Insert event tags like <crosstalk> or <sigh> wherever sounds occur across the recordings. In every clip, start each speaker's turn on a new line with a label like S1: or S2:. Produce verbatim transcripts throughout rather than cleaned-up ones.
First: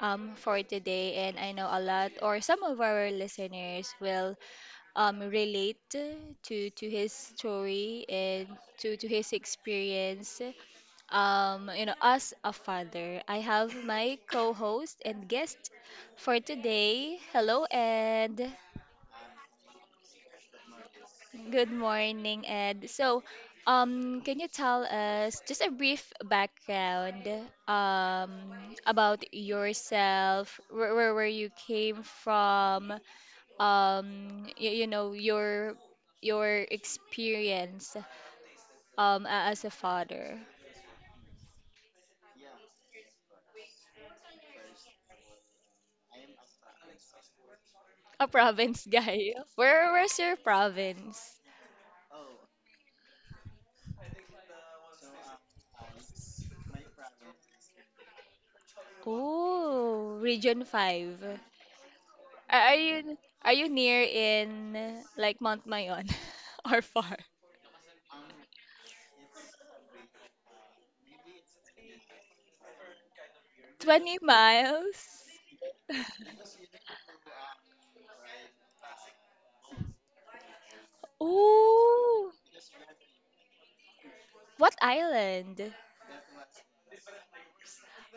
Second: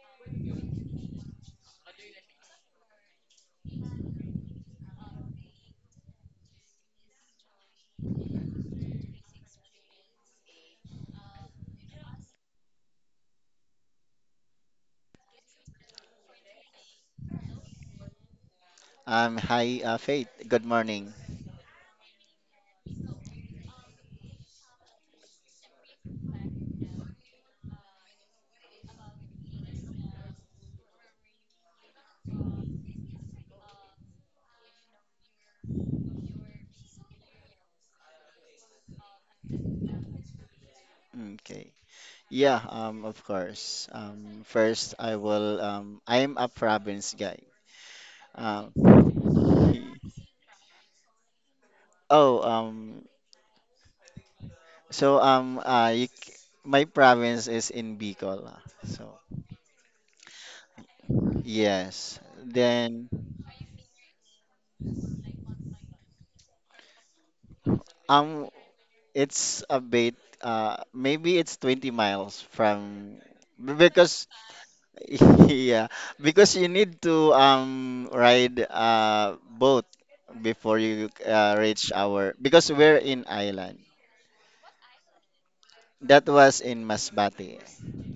S1: um, for today. And I know a lot, or some of our listeners will um, relate to, to his story and to, to his experience um, you know, as a father. I have my co-host and guest for today. Hello, Ed.
S2: Um, hi, uh, Faith. Good morning.
S1: Good morning, Ed. So, um, can you tell us just a brief background um, about yourself, where, where, where you came from, um, you, you know, your your experience um, a- as a father?
S2: Okay. Yeah, um, of course. Um, first, I will. Um, I am a province guy.
S1: A
S2: Um,
S1: province guy. <laughs> Where
S2: <laughs>
S1: where's your province?
S2: oh, um, so um, uh, you, c- My province is in Bicol. ah. So
S1: Oh, Region five.
S2: yes.
S1: Are are
S2: Then
S1: you are you near in like Mount Mayon <laughs> or far?
S2: um, it's a bit. Uh, maybe it's twenty miles from b-
S1: twenty
S2: because
S1: miles?
S2: <laughs> yeah, because you need to um ride uh boat before you uh, reach
S1: Oh,
S2: our because we're in island.
S1: what island?
S2: That was in Masbate,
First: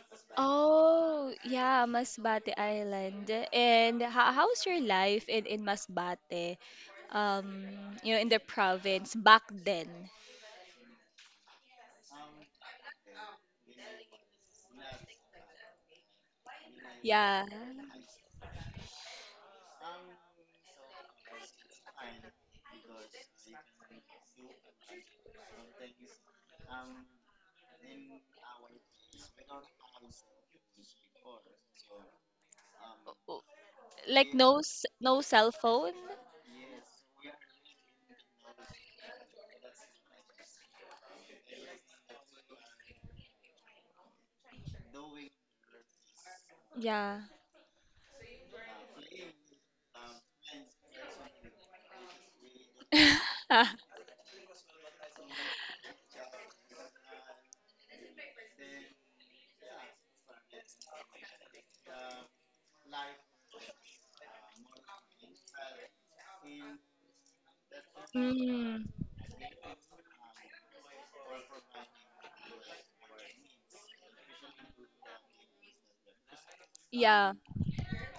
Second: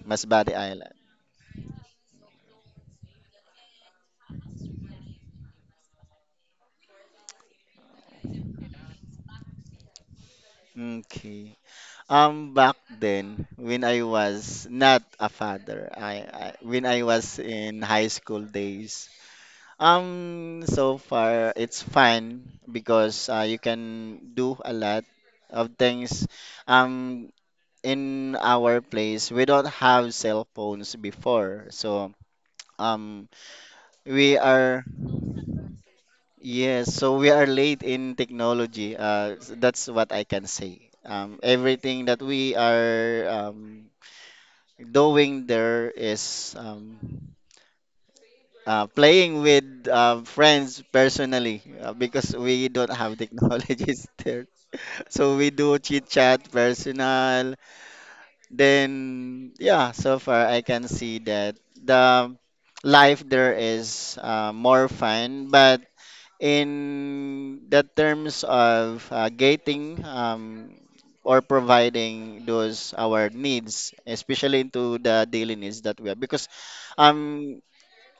S2: Masbate Island.
S1: Oh, yeah, Masbate Island. And ho- how's your life in in Masbate? Um, you know, in the province back then.
S2: Okay. Um, back then when I was not a father, I, I when I was
S1: Yeah.
S2: in high school days. Um, so far it's fine because uh, you can do a lot of things. Um, in our place we don't have cell phones before so um
S1: O- Like
S2: we
S1: no
S2: are
S1: s- no cell phone?
S2: yes, so we are late in technology uh s- that's what I can say. Um everything that we are um doing there is
S1: Yeah.
S2: um uh, playing with uh, friends personally, uh, because we don't have
S1: <laughs>
S2: technologies <laughs> there, so we do chit chat personal. Then, yeah, so far I can see that the life there is uh, more fun, but in the terms
S1: Mm,
S2: of uh, gating, um, or providing those our needs, especially into the daily needs that we have, because
S1: yeah.
S2: um,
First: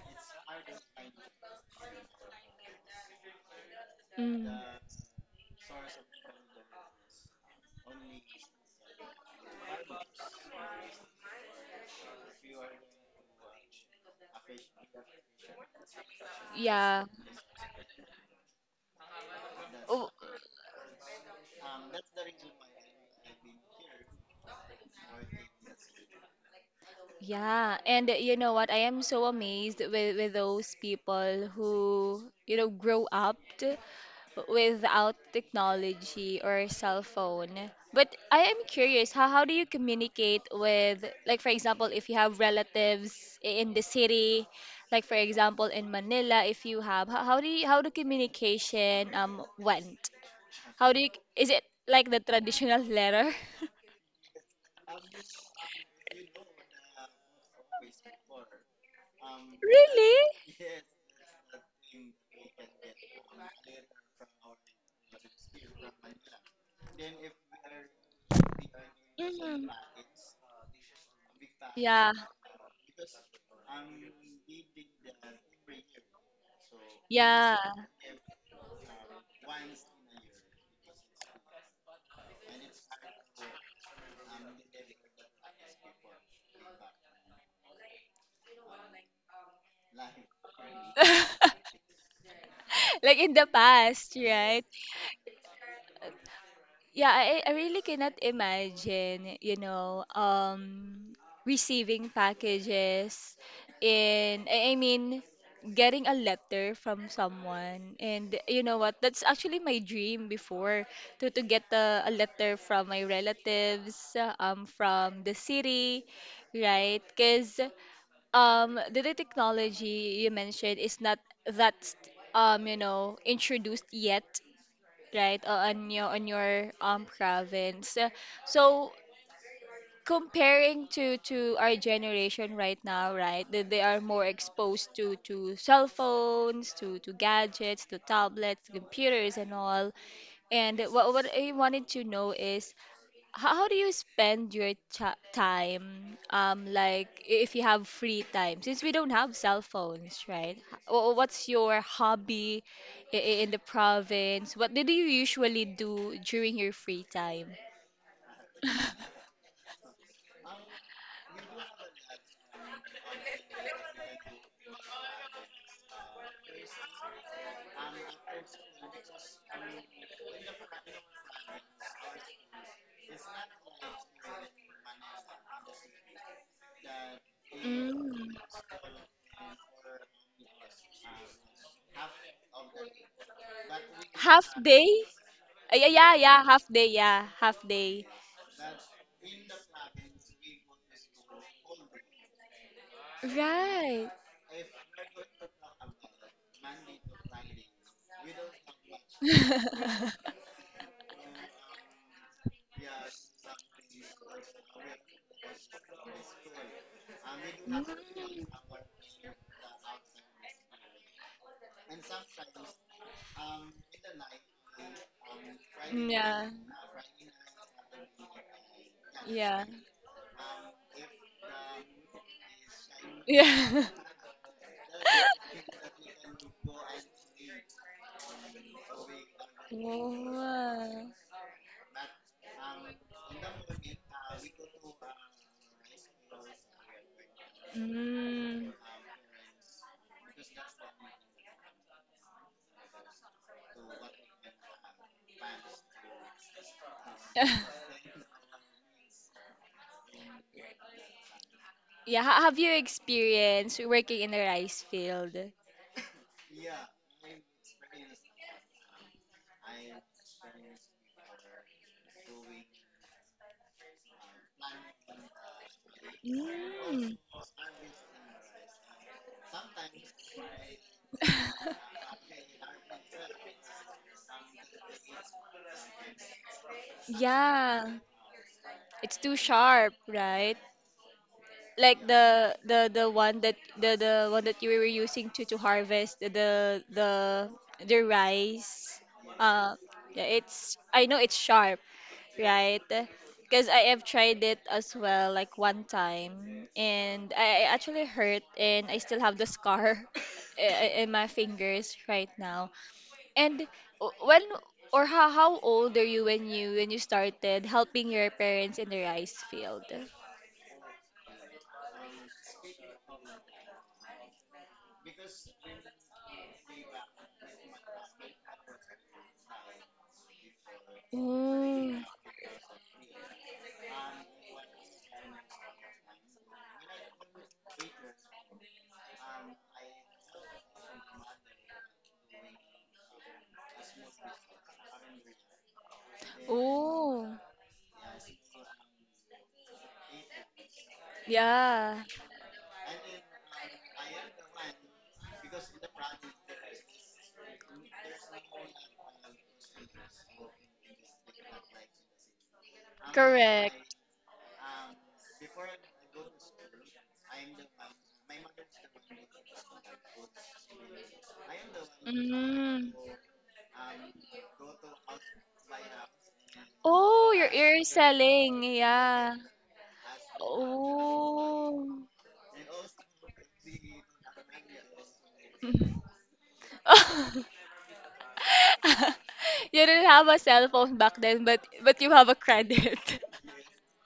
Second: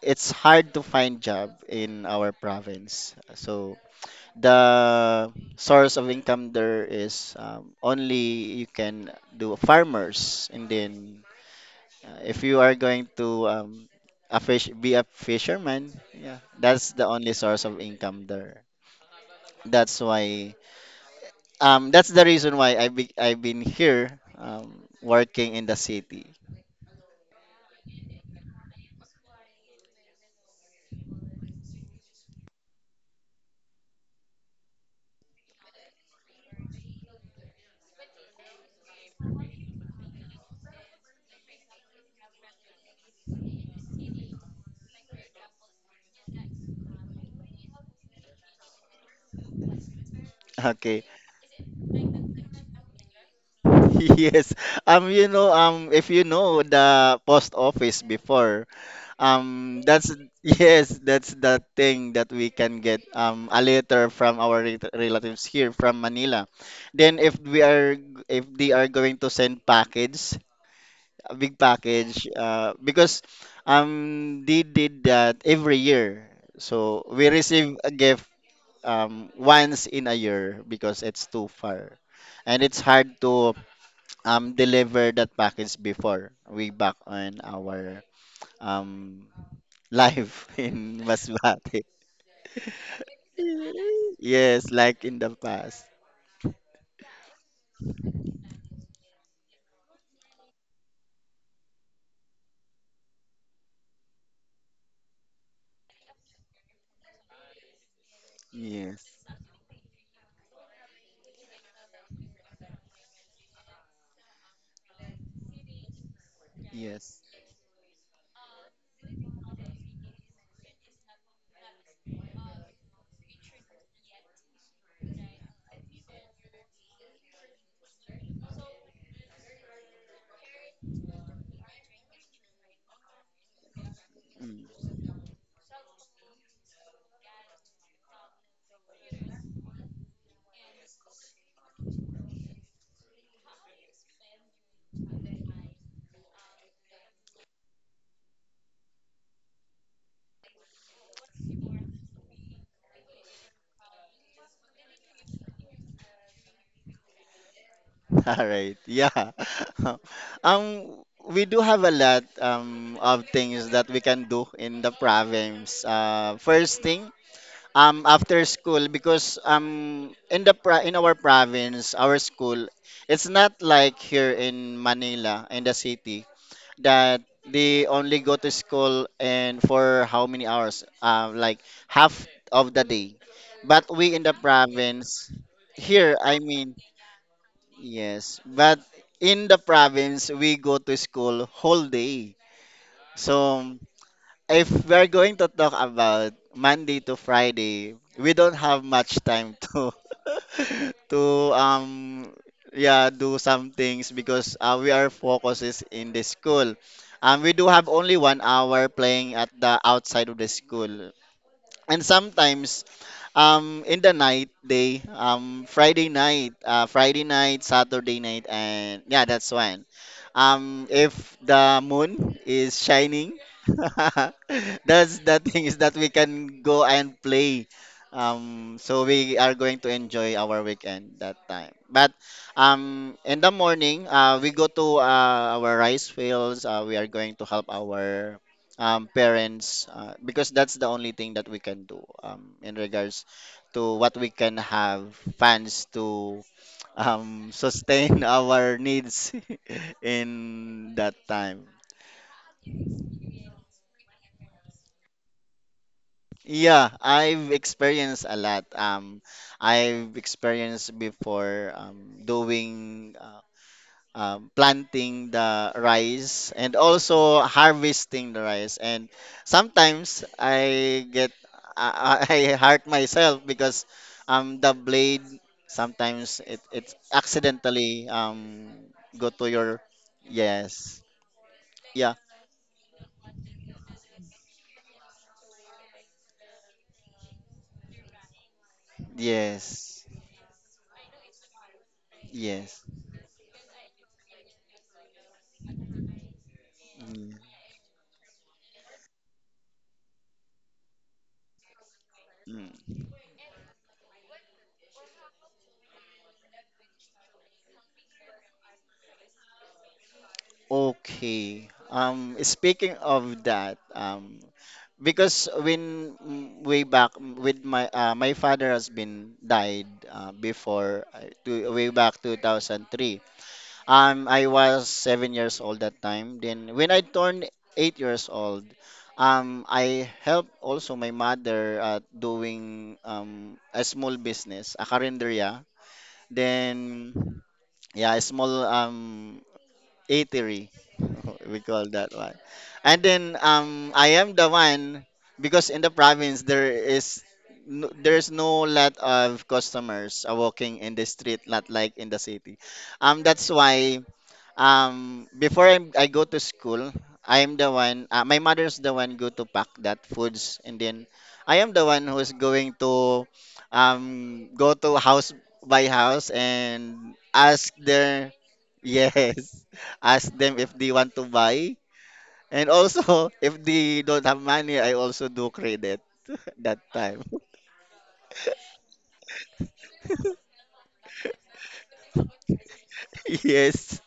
S2: it's hard to find job in our province. So
S1: Mm,
S2: the source of income there is um, only you can do farmers, and then uh, if you are going to um, a fish be a fisherman, yeah, that's
S1: yeah.
S2: the only source of income there. That's
S1: Oh,
S2: why um that's the reason why I be, I've been here um working in the city.
S1: yeah. And uh, you know what? I am so amazed with with those people who, you know, grow up without technology or cell phone. But I am curious, how, how do you communicate with, like, for example, if you have relatives i- in the city, like, for example, in Manila, if you have, how, how do you, how the communication um went? How do
S2: Okay.
S1: you, is it like the traditional letter? <laughs>
S2: <laughs> Yes. Um you know, um if you know the post office before. Um, that's
S1: Really?
S2: <laughs> yes, that's the thing that we can get um a letter from our rel- relatives here from Manila. Then if we are, if they are going to send
S1: Mhm.
S2: package, a big
S1: Yeah,
S2: package, uh, because um they did that every year. So we
S1: yeah.
S2: receive a gift um once in a year because it's too far and it's hard to um deliver that package before we back on our um life <laughs> in
S1: <laughs>
S2: Masbate.
S1: Like in the past, right?
S2: Yes, like in the past.
S1: Yeah, I, I really cannot imagine, you know, um, receiving packages in, I I mean, getting a letter from someone. And you know what?
S2: Yes,
S1: That's actually my dream before to, to get a, a letter from my relatives, um, from the city, right?
S2: yes.
S1: Because um, the, the technology you mentioned is not that, um, you know, introduced yet right uh, on your on your um province. Uh, so comparing to to our generation right now, right, that they are more
S2: Mm.
S1: exposed to to cell phones, to to gadgets, to tablets, computers and all. And what what I wanted to know is, how, how do you spend your cha- time, um like, i- if you have free time, since we don't have cell phones, right? H- wh- what's your hobby i- i- in the province? What did you usually do during your free time?
S2: <laughs> All right.
S1: <laughs>
S2: Yeah. <laughs> Um, we do have a lot um of things that we can do in the province. Uh, first thing, um, after school, because um, in the pro in our province, our school, it's not like here in Manila in the city, that they only go to
S1: Mm.
S2: school and for how many hours? Uh, like half of the day. But we in the
S1: Half day.
S2: province,
S1: Uh, yeah, yeah,
S2: here, I
S1: yeah, half
S2: mean,
S1: day, yeah, half day,
S2: yes, but in the province, we go to school whole day. So
S1: right.
S2: if we're going to talk about Monday to Friday, we don't have much time to
S1: <laughs>
S2: <laughs> to um yeah do some things because uh, we are focuses in the school. Um, we do have only one hour playing at the outside of the school, and sometimes um, in the night day, um, Friday
S1: Mm. Yeah,
S2: night, uh, Friday night, Saturday night, and yeah, that's
S1: yeah.
S2: when. Um, if the moon is
S1: <laughs>
S2: shining,
S1: Yeah.
S2: <laughs> that's the thing is that we can go and play. Um, so we are going to enjoy our
S1: Whoa.
S2: weekend that time. But um, in the morning, uh, we go to uh, our rice fields. Uh, we are going to help our
S1: Mm.
S2: um, parents, uh, because that's the only thing that we can do, um, in regards to what we can have funds to um,
S1: <laughs>
S2: sustain <laughs> our needs <laughs> in that time.
S1: Yeah, how have you experienced working in the rice field?
S2: Yeah, I've experienced a lot. Um, I've experienced before um, doing uh, um, planting the rice and
S1: Mm.
S2: also harvesting the rice. And sometimes I get
S1: <laughs>
S2: I, I <laughs> I hurt myself because um, the blade sometimes it it
S1: Yeah,
S2: accidentally um
S1: it's
S2: go
S1: too
S2: to your
S1: sharp, right?
S2: yes
S1: Like
S2: yeah
S1: the the the one that the the one that you were using to to harvest the the the the rice. Uh,
S2: yes
S1: yeah, it's I know it's sharp, right?
S2: yes.
S1: Because I have tried it as well, like one time, and
S2: Mm.
S1: I I actually hurt, and I still have the scar <laughs> i- i- in my fingers right now.
S2: Mm.
S1: And w- when or how how old are you when you when you started helping your parents in the rice field?
S2: Okay. Um, speaking of that, um, because when mm, way back, mm, with my uh, my father has been died uh, before uh, to, way
S1: Oh,
S2: back twenty oh three. um I was seven years old that time, then when I turned eight years old, um I helped also my mother, uh, doing um a small business, a carinderia, then
S1: oh,
S2: yeah, a small um eatery. <laughs> We call
S1: yeah,
S2: that one. And then um, I am the one, because in the province there is no, there's no lot of customers are walking in the street, not like in the city. Um, that's
S1: correct.
S2: why um before I, I go to school, I am the one. Uh, my mother's the one go to pack that foods, and then I am the one who's going
S1: Mm.
S2: to um go to house by house and
S1: Oh, you're
S2: ask
S1: you're
S2: their
S1: selling, yeah.
S2: yes. <laughs> Ask them if they want to buy.
S1: Oh.
S2: And also, <laughs> if they don't have money, I also do
S1: <laughs>
S2: credit
S1: You
S2: <laughs> that time. <laughs>
S1: didn't have a cell phone back then, but but you have a credit. <laughs>
S2: Yes.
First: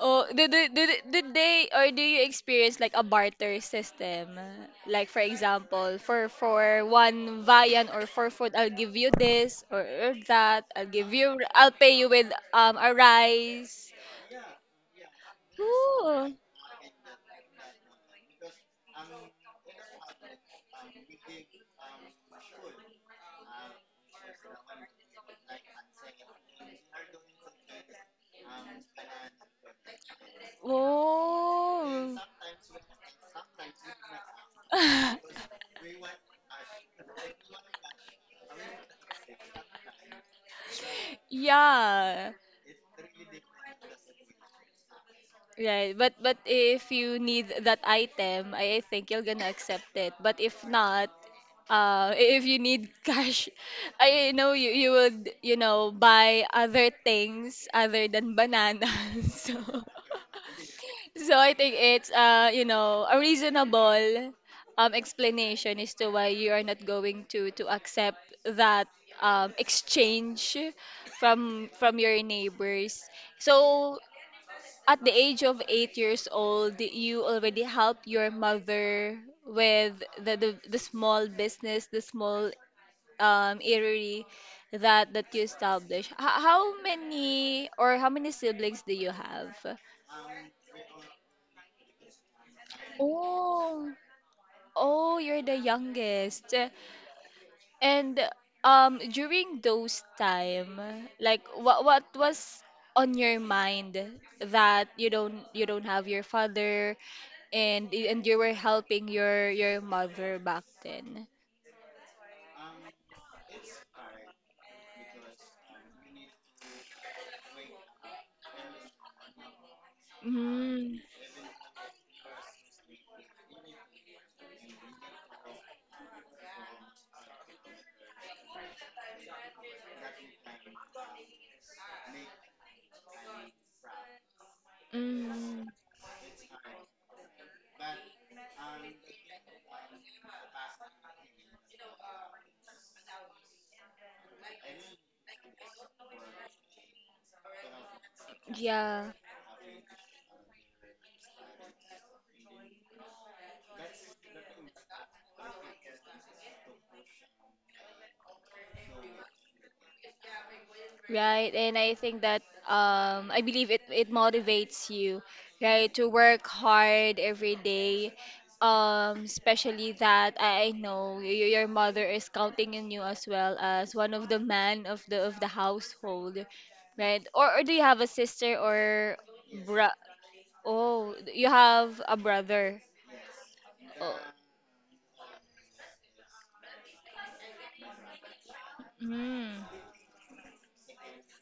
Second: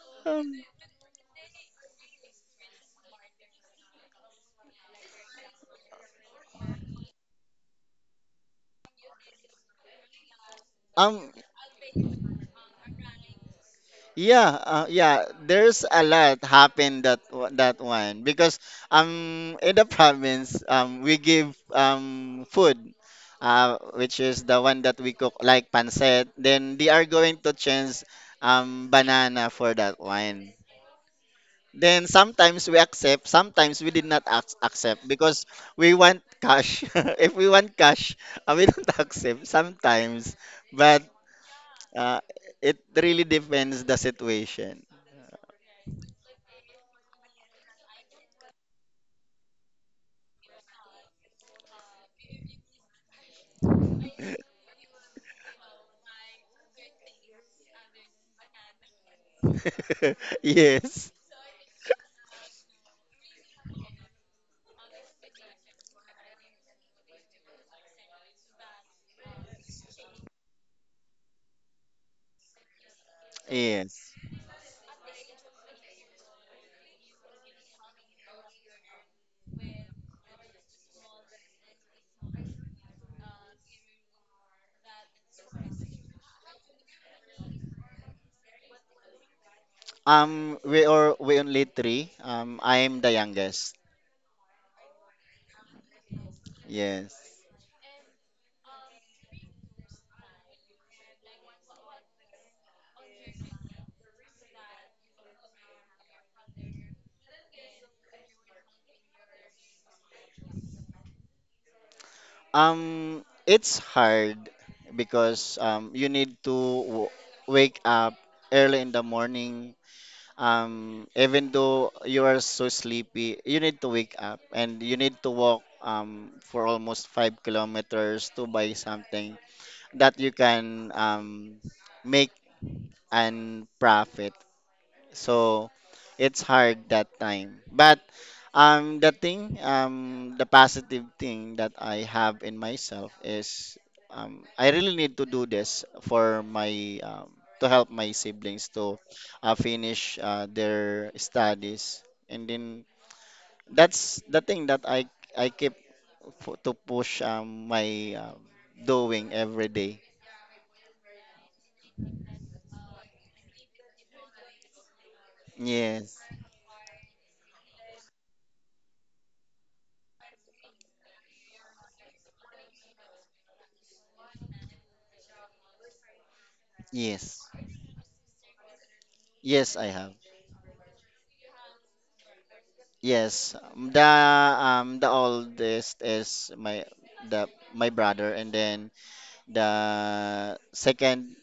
S1: Oh, did,
S2: Um,
S1: did, did did they or do you experience like a barter system? Like for example, for for one viand or for food, I'll give you this or, or that. I'll give
S2: um
S1: you, I'll pay you with um a rice.
S2: yeah, uh, yeah, there's a
S1: Ooh.
S2: lot happened that wa- that one, because um in the province um we give um food uh which is the one that we cook like pancit. Then they are going to change um banana for that one. Then
S1: Oh.
S2: sometimes we accept, sometimes we did not ac- accept because we
S1: <laughs>
S2: want cash. <laughs> If we want cash, <laughs> uh, we don't <laughs> accept sometimes. But uh,
S1: Yeah,
S2: it really depends the situation.
S1: right. But but if you need that item, I I think you're gonna accept it. But if not, uh, if you need cash, <laughs> I know you you would you know buy other things other than bananas. <laughs> So
S2: <laughs> Yes.
S1: So I think it's uh you know a reasonable um explanation as to why you are not going to to accept that um exchange from from your neighbors. So
S2: Yes.
S1: at the age of eight years old, you already helped your mother with the the, the small business, the small um eatery that that you established. H- how many or how many siblings do you have?
S2: Um, we are we only three. Um, I am the youngest.
S1: Oh. Oh, you're the youngest.
S2: Yes.
S1: And um during those time, like what what was on your mind that you don't you don't have your father and y- and you were helping your your mother back then?
S2: Um, it's hard because um you need to w- wake up early in the morning,
S1: Mm,
S2: um even though you are so sleepy you need to wake up, and you need to walk um for almost five kilometers to buy something that you can um make and profit,
S1: mm,
S2: so it's hard that time. But um the thing um the positive thing that I have in myself is um I really need to do this for my um to help my siblings to
S1: yeah.
S2: uh, finish uh, their studies, and then that's the thing that I I keep f- to push um my um, doing every day.
S1: Right? And I think that um, I believe it it motivates you, right, to
S2: Yes.
S1: work hard every day. Um, especially that I I know y- y- your mother is counting on you as well as one of the man of the of the household, right?
S2: Yes.
S1: Or, or do you have a sister or
S2: Yes,
S1: bro?
S2: I have.
S1: Oh, you have a brother.
S2: Yes, um, the
S1: Oh,
S2: um the oldest is my the my brother, and then
S1: hmm.
S2: the second,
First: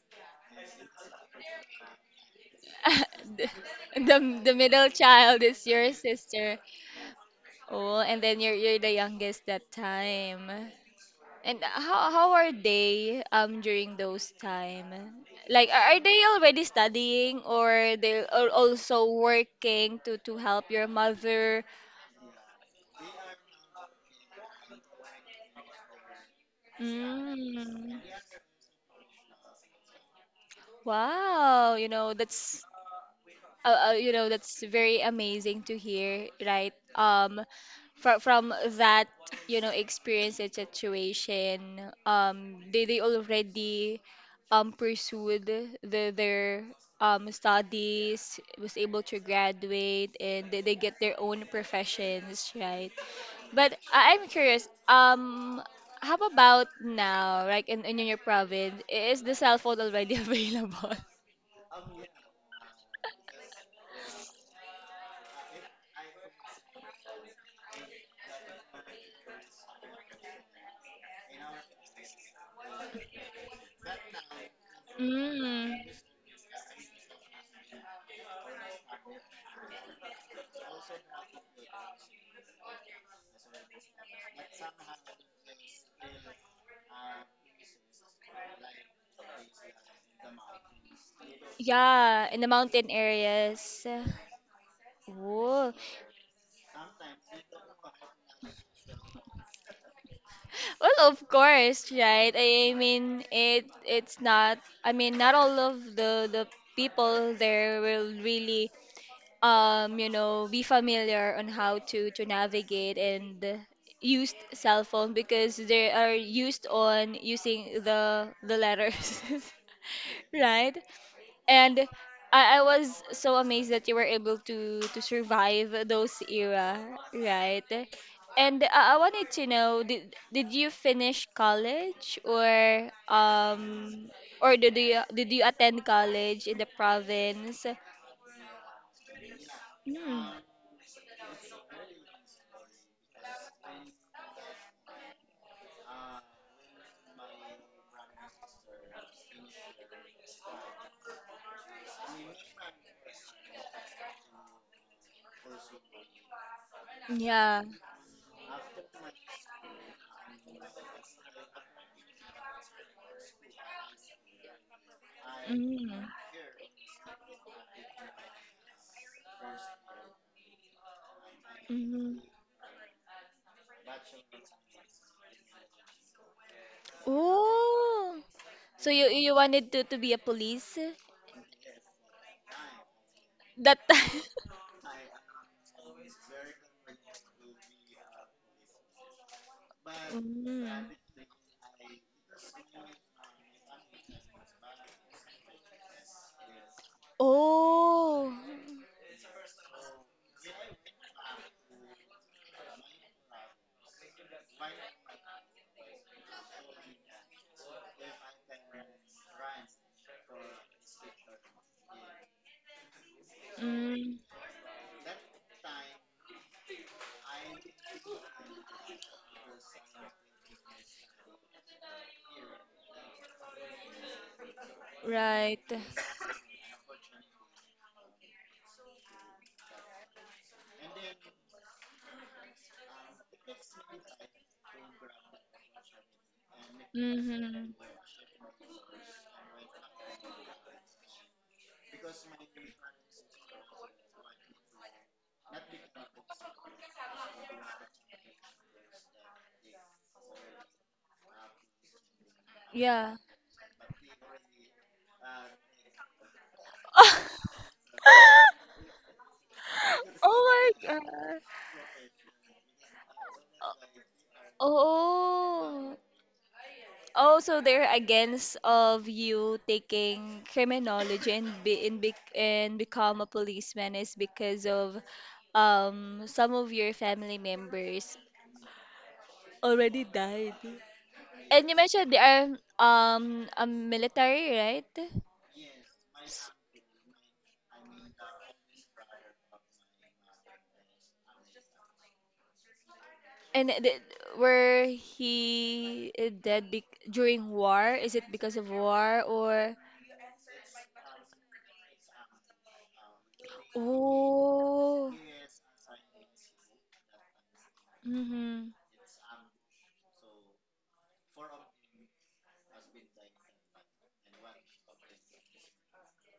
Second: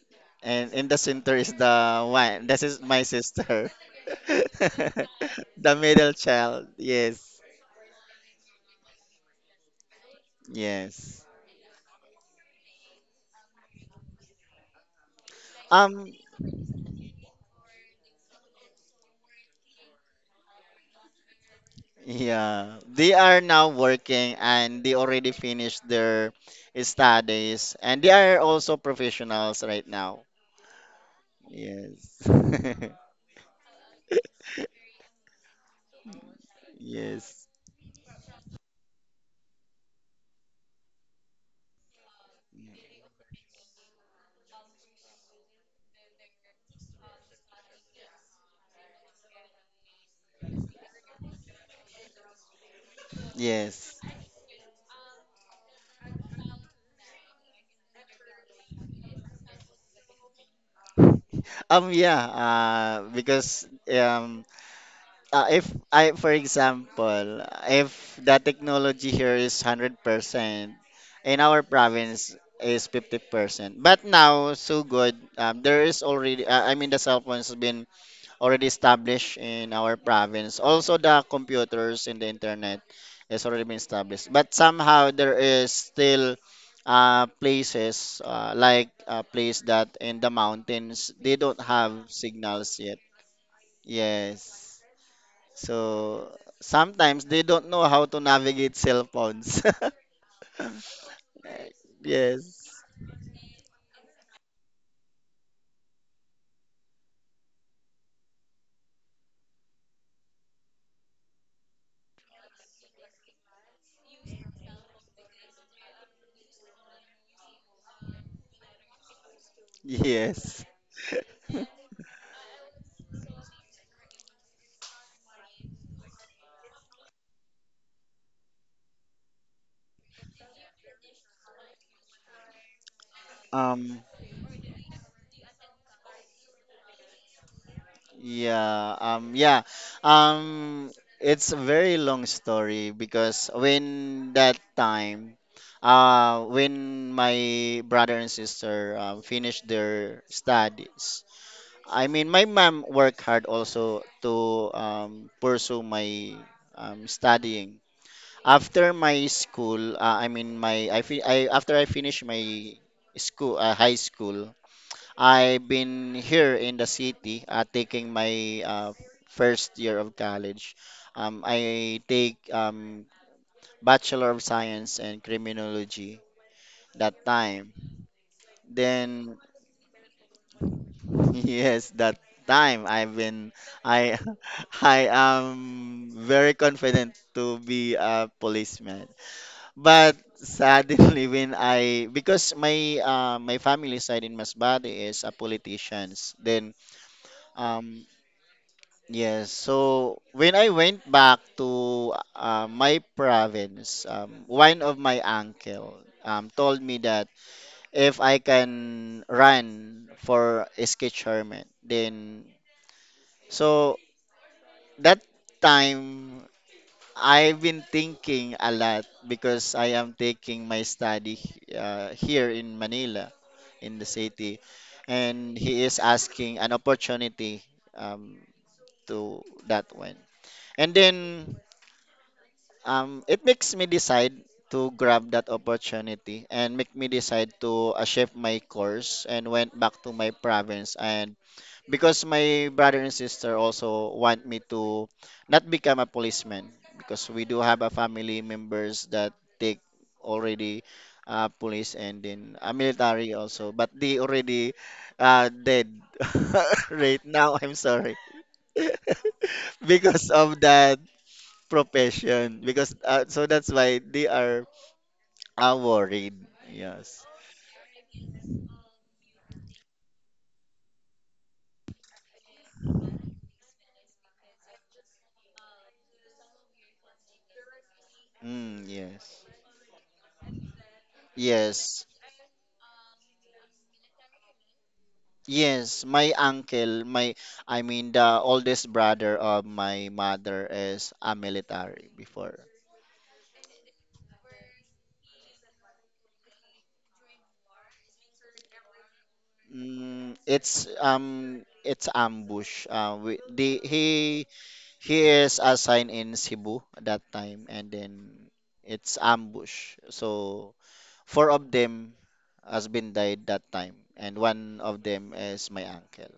S2: and in the center is the one. This is my
S1: <laughs> the,
S2: sister.
S1: the the middle
S2: <laughs>
S1: child is
S2: The
S1: your
S2: middle
S1: sister.
S2: child. Yes.
S1: Oh, and then you're you're the youngest that time.
S2: Yes.
S1: And how how are they um during those time? Like are, are
S2: Um
S1: they already studying or they are also working to to help your mother?
S2: yeah, they are now working, and they already finished their studies,
S1: Mm.
S2: and they are also professionals right now.
S1: Wow, you know,
S2: Yes.
S1: that's uh, uh, you know that's very amazing to hear, right,
S2: <laughs>
S1: um
S2: Yes.
S1: from from that, you know experience and situation, um they they already um pursued the, their um studies, was able to graduate and they, they get their own professions, right? But
S2: Yes.
S1: I- i'm curious, um how about now, like in, in your province, is the cell phone already <laughs> available?
S2: Um, yeah, uh, because um, uh, if I, for example, if the technology here is one hundred percent, in our province is fifty percent. But now, so good, um, there
S1: Mm.
S2: is already, uh, I mean, the cell phones has been already established in our province. Also, the computers and the internet has already been established. But somehow there is still uh, places, uh, like a place that in the mountains they don't have
S1: Yeah, in the
S2: signals
S1: mountain
S2: yet.
S1: areas.
S2: Yes.
S1: Oh,
S2: So sometimes they don't know how to navigate cell phones.
S1: well, of course,
S2: <laughs>
S1: right? I I
S2: Yes.
S1: mean, it it's not. I mean, not all of the the people there will really, um, you know, be familiar on how to to navigate and use cell phone because they are used on using the the letters, <laughs>
S2: Yes.
S1: right? And I, I was so amazed that you were able to to survive those era, right? And I, I wanted to know, did did you finish college or
S2: Um,
S1: um or did you did you attend college in the province?
S2: Yeah, um, yeah,
S1: Mm,
S2: um, it's a very long story because when that time, uh, when my brother and sister um, finished their studies, I mean, my mom worked hard also to um, pursue my um,
S1: yeah.
S2: studying. After my school, uh, I mean, my I, fi I after I finished my school, uh, high school, I've
S1: Mm,
S2: been here in the city uh, taking my uh, first year of college. Um, I
S1: mm.
S2: take um, Bachelor of Science in Criminology that time.
S1: Oh, so you you
S2: Then
S1: wanted to to be a police
S2: <laughs> yes, that time I've been
S1: that
S2: I
S1: time?
S2: <laughs> I am very confident to be a policeman.
S1: <laughs>
S2: But
S1: Mm.
S2: suddenly <laughs> when I because my uh, my family side in Masbate is a politicians. Then um
S1: Oh,
S2: yes, so when I went back to uh, my province, um, one of my uncle um, told me that if I can run for S K chairman, then so
S1: mm,
S2: that time I've been thinking a lot because I am taking my study uh, here in Manila, in the city, and
S1: right.
S2: he is asking an opportunity um, to that one. And then um it makes me decide to grab that opportunity, and make me decide
S1: Mm-hmm.
S2: to uh, shift my course and went back to my province, and because my brother and sister also want me to not become a policeman because we do have a family members that take already uh, police and then uh,
S1: Yeah.
S2: military also, but they already uh, dead <laughs> right now, I'm
S1: <laughs>
S2: sorry <laughs> because of
S1: Oh my
S2: that
S1: God.
S2: profession, because uh, so that's why they are uh,
S1: Oh.
S2: worried. Yes.
S1: Oh, so they're against of you taking criminology and be and, be, and become a policeman is because of um some of your family members
S2: Mm, yes.
S1: already died. And you
S2: Yes.
S1: mentioned they are um a military, right?
S2: Yes, my
S1: S-
S2: uncle, my I mean the oldest brother of my mother is a military before.
S1: And th- were he dead be- during war? Is it because of war or?
S2: Mm, it's um it's ambush. Uh, we, the, he
S1: Oh.
S2: he is assigned in Cebu at that time, and then
S1: Mm-hmm.
S2: it's ambush. So four of them has been died that time, and one of them is my uncle.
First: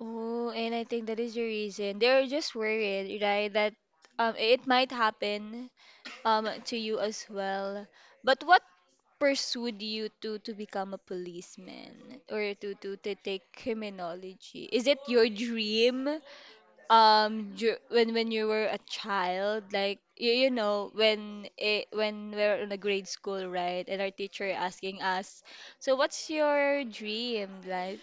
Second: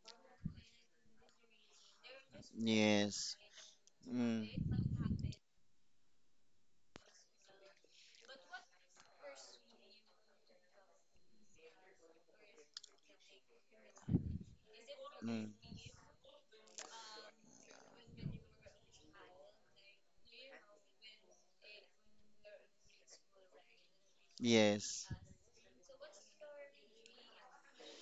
S1: Oh, and I think that is the reason. They're just worried,
S2: Yes.
S1: right? That um
S2: Mm,
S1: it might happen um to you as well. But what pursued you to to become a policeman or to to, to take criminology? Is it your
S2: mm,
S1: dream um dur- when when you were a child, like you, you know when it, when we're in a grade school, right, and our teacher asking
S2: yes.
S1: us, so what's your dream, like,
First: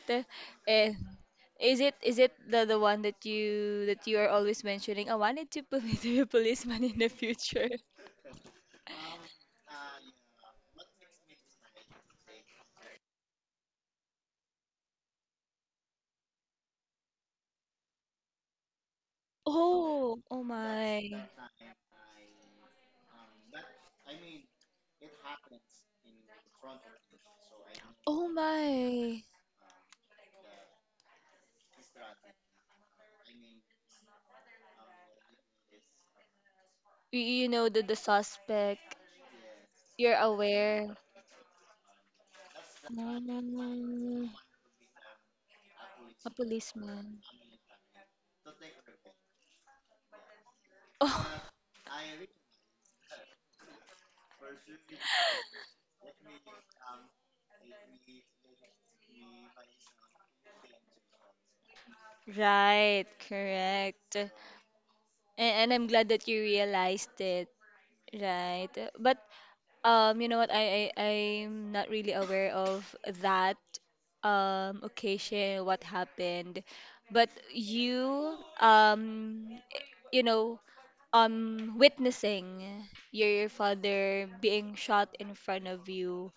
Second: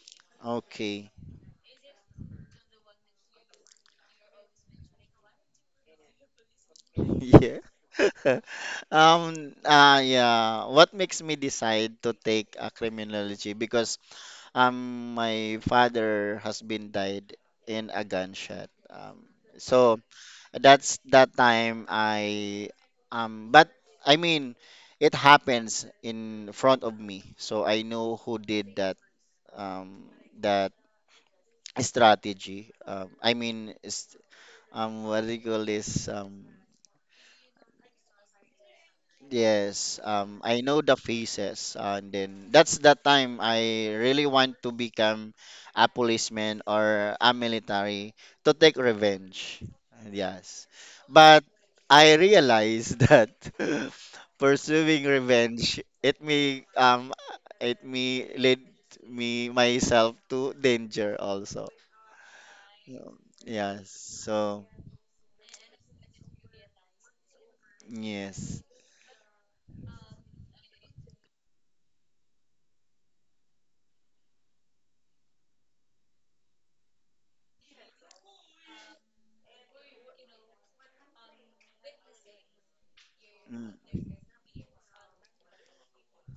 S1: eh,
S2: Okay.
S1: is it is it the, the one that you that you are always mentioning, I wanted to be <laughs> to be a policeman in the
S2: <laughs> Yeah.
S1: future?
S2: <laughs> Um, uh, yeah. What makes me decide to take a criminology? Because um, my father has been died in a gunshot. Um, so
S1: Oh, oh
S2: That's
S1: my.
S2: that time I um but I mean it happens in front of me. So I know
S1: Oh
S2: who did that
S1: my.
S2: um that strategy. Um I mean, is, um what do you call this? um
S1: You, you know the, the suspect.
S2: Yes,
S1: You're
S2: um, I know the
S1: aware.
S2: faces, uh, and then that's the time I really
S1: Mm,
S2: want to become a
S1: a
S2: policeman or
S1: policeman.
S2: a
S1: <laughs>
S2: military to take revenge. Yes, but
S1: Oh,
S2: I realized <laughs> that pursuing revenge, it may um it may lead me myself to danger also.
S1: right.
S2: Um, Yes,
S1: Correct. And,
S2: so
S1: and I'm glad that you realized it.
S2: yes.
S1: Right. But Um, you know what? I, I I'm not really aware of that um occasion, what happened, but you um you know um witnessing your
S2: Mm,
S1: father being shot in front of you.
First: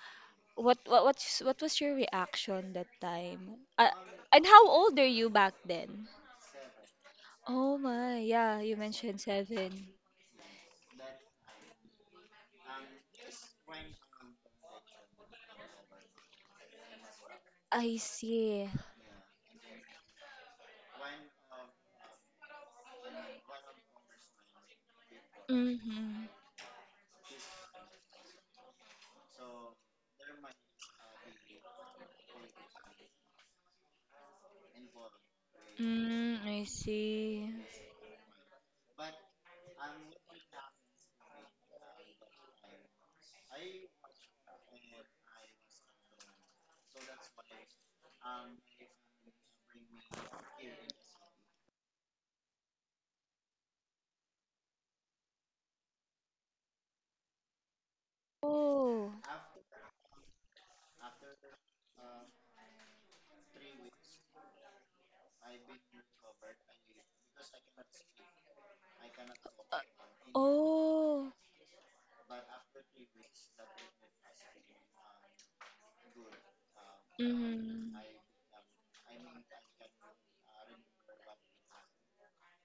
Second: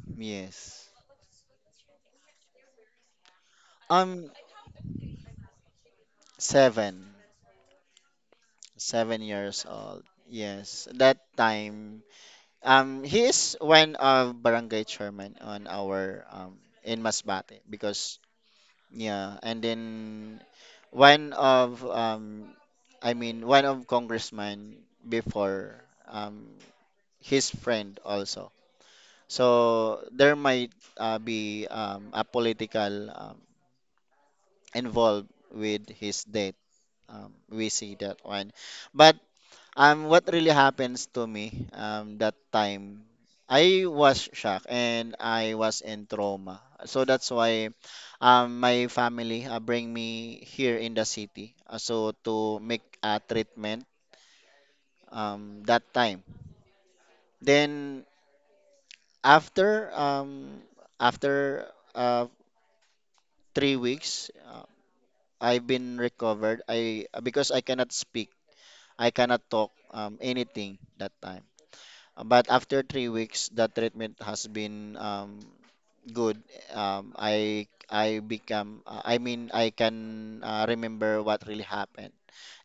S1: What
S2: yes.
S1: what what's, what was your reaction that time? Uh,
S2: Um,
S1: and how old are you back then?
S2: Seven.
S1: Oh my, yeah, you
S2: Seven
S1: mentioned
S2: years
S1: seven.
S2: old. Yes, that time. Um, he is one of barangay chairman on our, um in Masbate,
S1: I
S2: because
S1: see.
S2: yeah, and then one of, um, I mean, one of congressman before,
S1: Mm-hmm.
S2: um his friend also. So there might, uh, be, um, a political, um, involved with his
S1: Mm,
S2: death.
S1: I
S2: Um,
S1: see.
S2: we see that one, but Um, what really happens to me um that time, I was shocked and I was in trauma. So that's why um my family, uh, bring me here in the city, uh, so to make a treatment um that time. Then
S1: Oh,
S2: after um after uh three weeks, uh, I've been recovered. I, because I cannot speak, I cannot talk um anything that
S1: uh, oh,
S2: time. But after three weeks, the treatment has been, um, good. Um, I
S1: mm,
S2: I become, uh, I mean, I can, uh, remember what really happened.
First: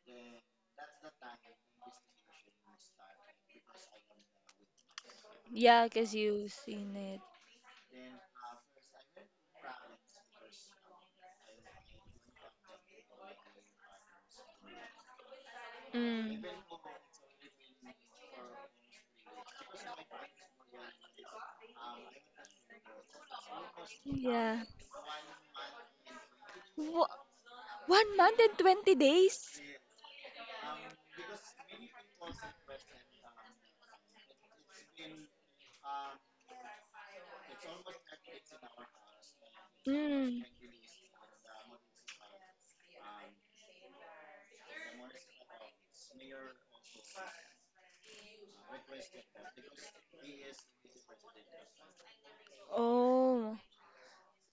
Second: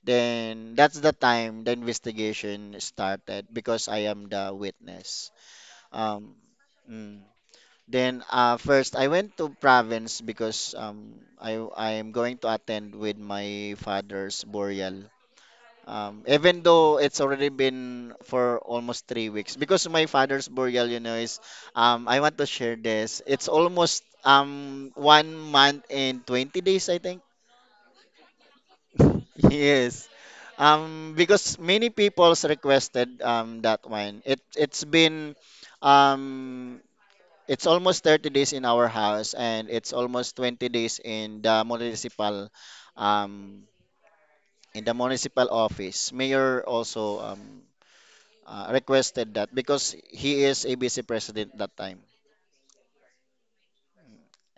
S2: Then that's the time the investigation started because I am the witness.
S1: yeah, because
S2: Um,
S1: you've seen
S2: mm.
S1: it.
S2: Then, uh, first I went to province because, um, I I am going to attend with my father's burial, um,
S1: Mm,
S2: even though it's already been for almost three weeks, because my father's burial, you know, is, um, I want to share this. It's almost
S1: yeah.
S2: um one month and twenty days, I
S1: Wha
S2: think.
S1: One month and twenty
S2: <laughs>
S1: days?
S2: Yes. Um, because many people's requested um that one. It it's been, um it's almost thirty days in our house and it's almost
S1: Mm,
S2: twenty days in the municipal, um in the municipal office. Mayor also, um uh, requested that because he is A B C president that time.
S1: oh,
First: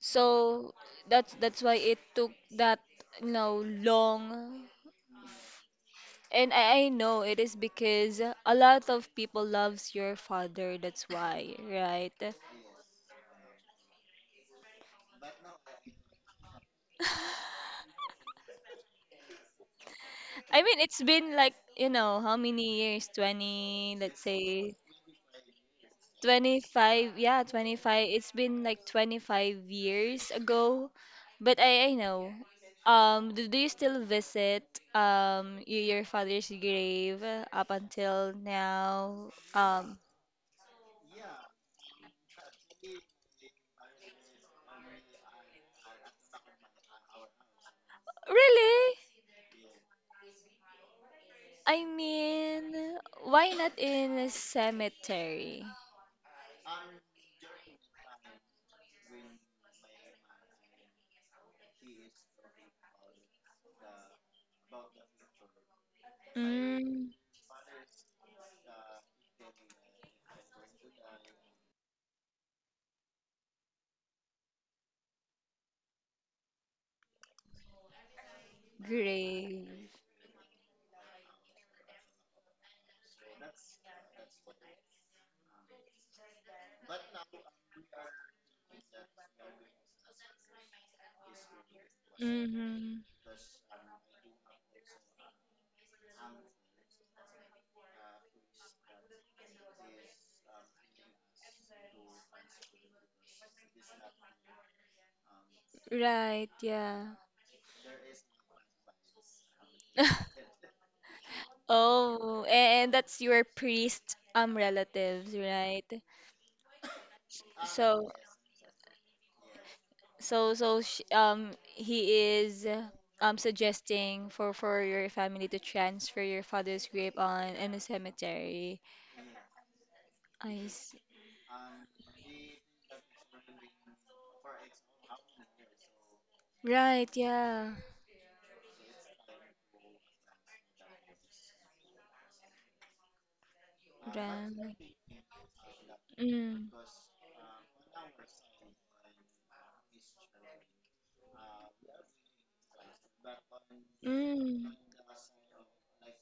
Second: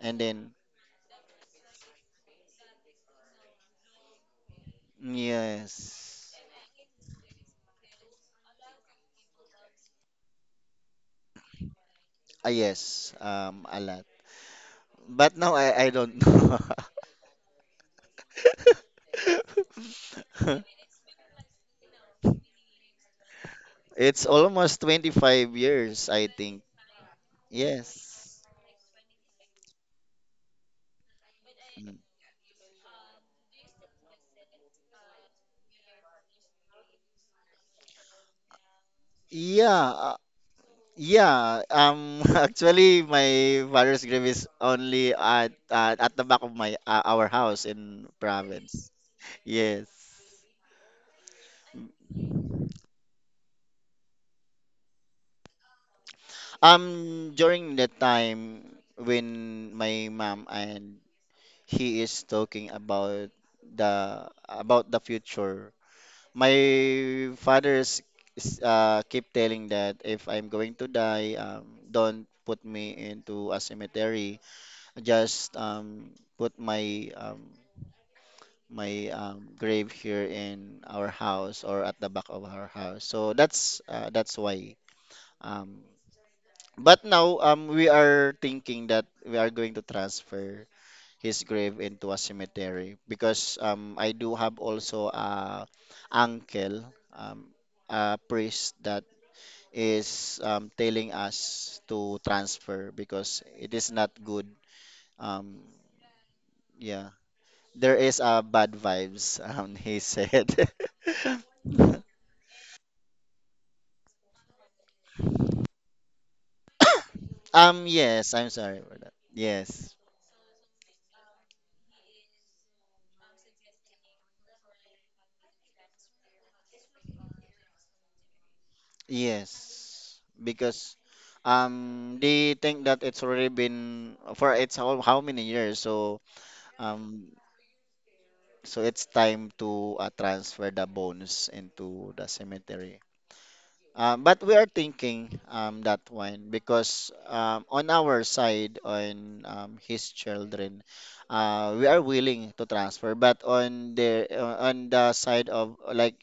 S2: And then,
S1: that's that's why it took that, you know, long.
S2: yes,
S1: And I, I know it is because a lot of people loves your father, that's why, right?
S2: ah, yes, um, a lot. But now I I don't know.
S1: I mean,
S2: <laughs>
S1: it's been like, you know, how many years? twenty, let's
S2: It's
S1: say
S2: almost twenty-five years, I think.
S1: twenty-five. Yeah, twenty-five. It's
S2: Yes.
S1: been like twenty-five years ago. But I, I
S2: Mm.
S1: know. Um, do, do you still visit um y- your father's grave up until now? Um,
S2: Yeah, uh, yeah. Um, <laughs> actually, my father's grave is only at at at the back of my, uh, our house in province.
S1: really?
S2: Yes.
S1: I mean, why not in a cemetery?
S2: Um, during the time when my mom and he is talking about the about the future, my
S1: Mm,
S2: father's is, uh, keep telling that if I'm going to die, um, don't put me into a cemetery. Just, um, put my um, my um,
S1: grave.
S2: grave here in our house, or at the back of our house. So that's uh, that's why, um, but now, um, we are thinking that we are going to transfer his grave into a
S1: Mm-hmm.
S2: cemetery because, um, I do have also a uncle, um, a priest that is, um, telling us to transfer because it is not good. Um,
S1: Right,
S2: yeah,
S1: yeah.
S2: there is a bad vibes. <laughs> Um, he
S1: <laughs>
S2: said. <laughs>
S1: Oh, and that's your priest um relatives, right?
S2: um,
S1: So
S2: yes, I'm sorry for that. Yes.
S1: so so sh um He is uh, um suggesting for for your family to transfer your father's grave on in the cemetery.
S2: Yes,
S1: I
S2: because
S1: see.
S2: um they think that it's already been for it's how, how many years, so,
S1: Right,
S2: um
S1: yeah.
S2: so it's time to, uh, transfer the bones into the cemetery. Um, but we are
S1: Right.
S2: thinking, um that one
S1: Mm.
S2: because, um on our side, on, um his children, uh we are willing to transfer, but on the
S1: Mm.
S2: uh, on the side of, uh, like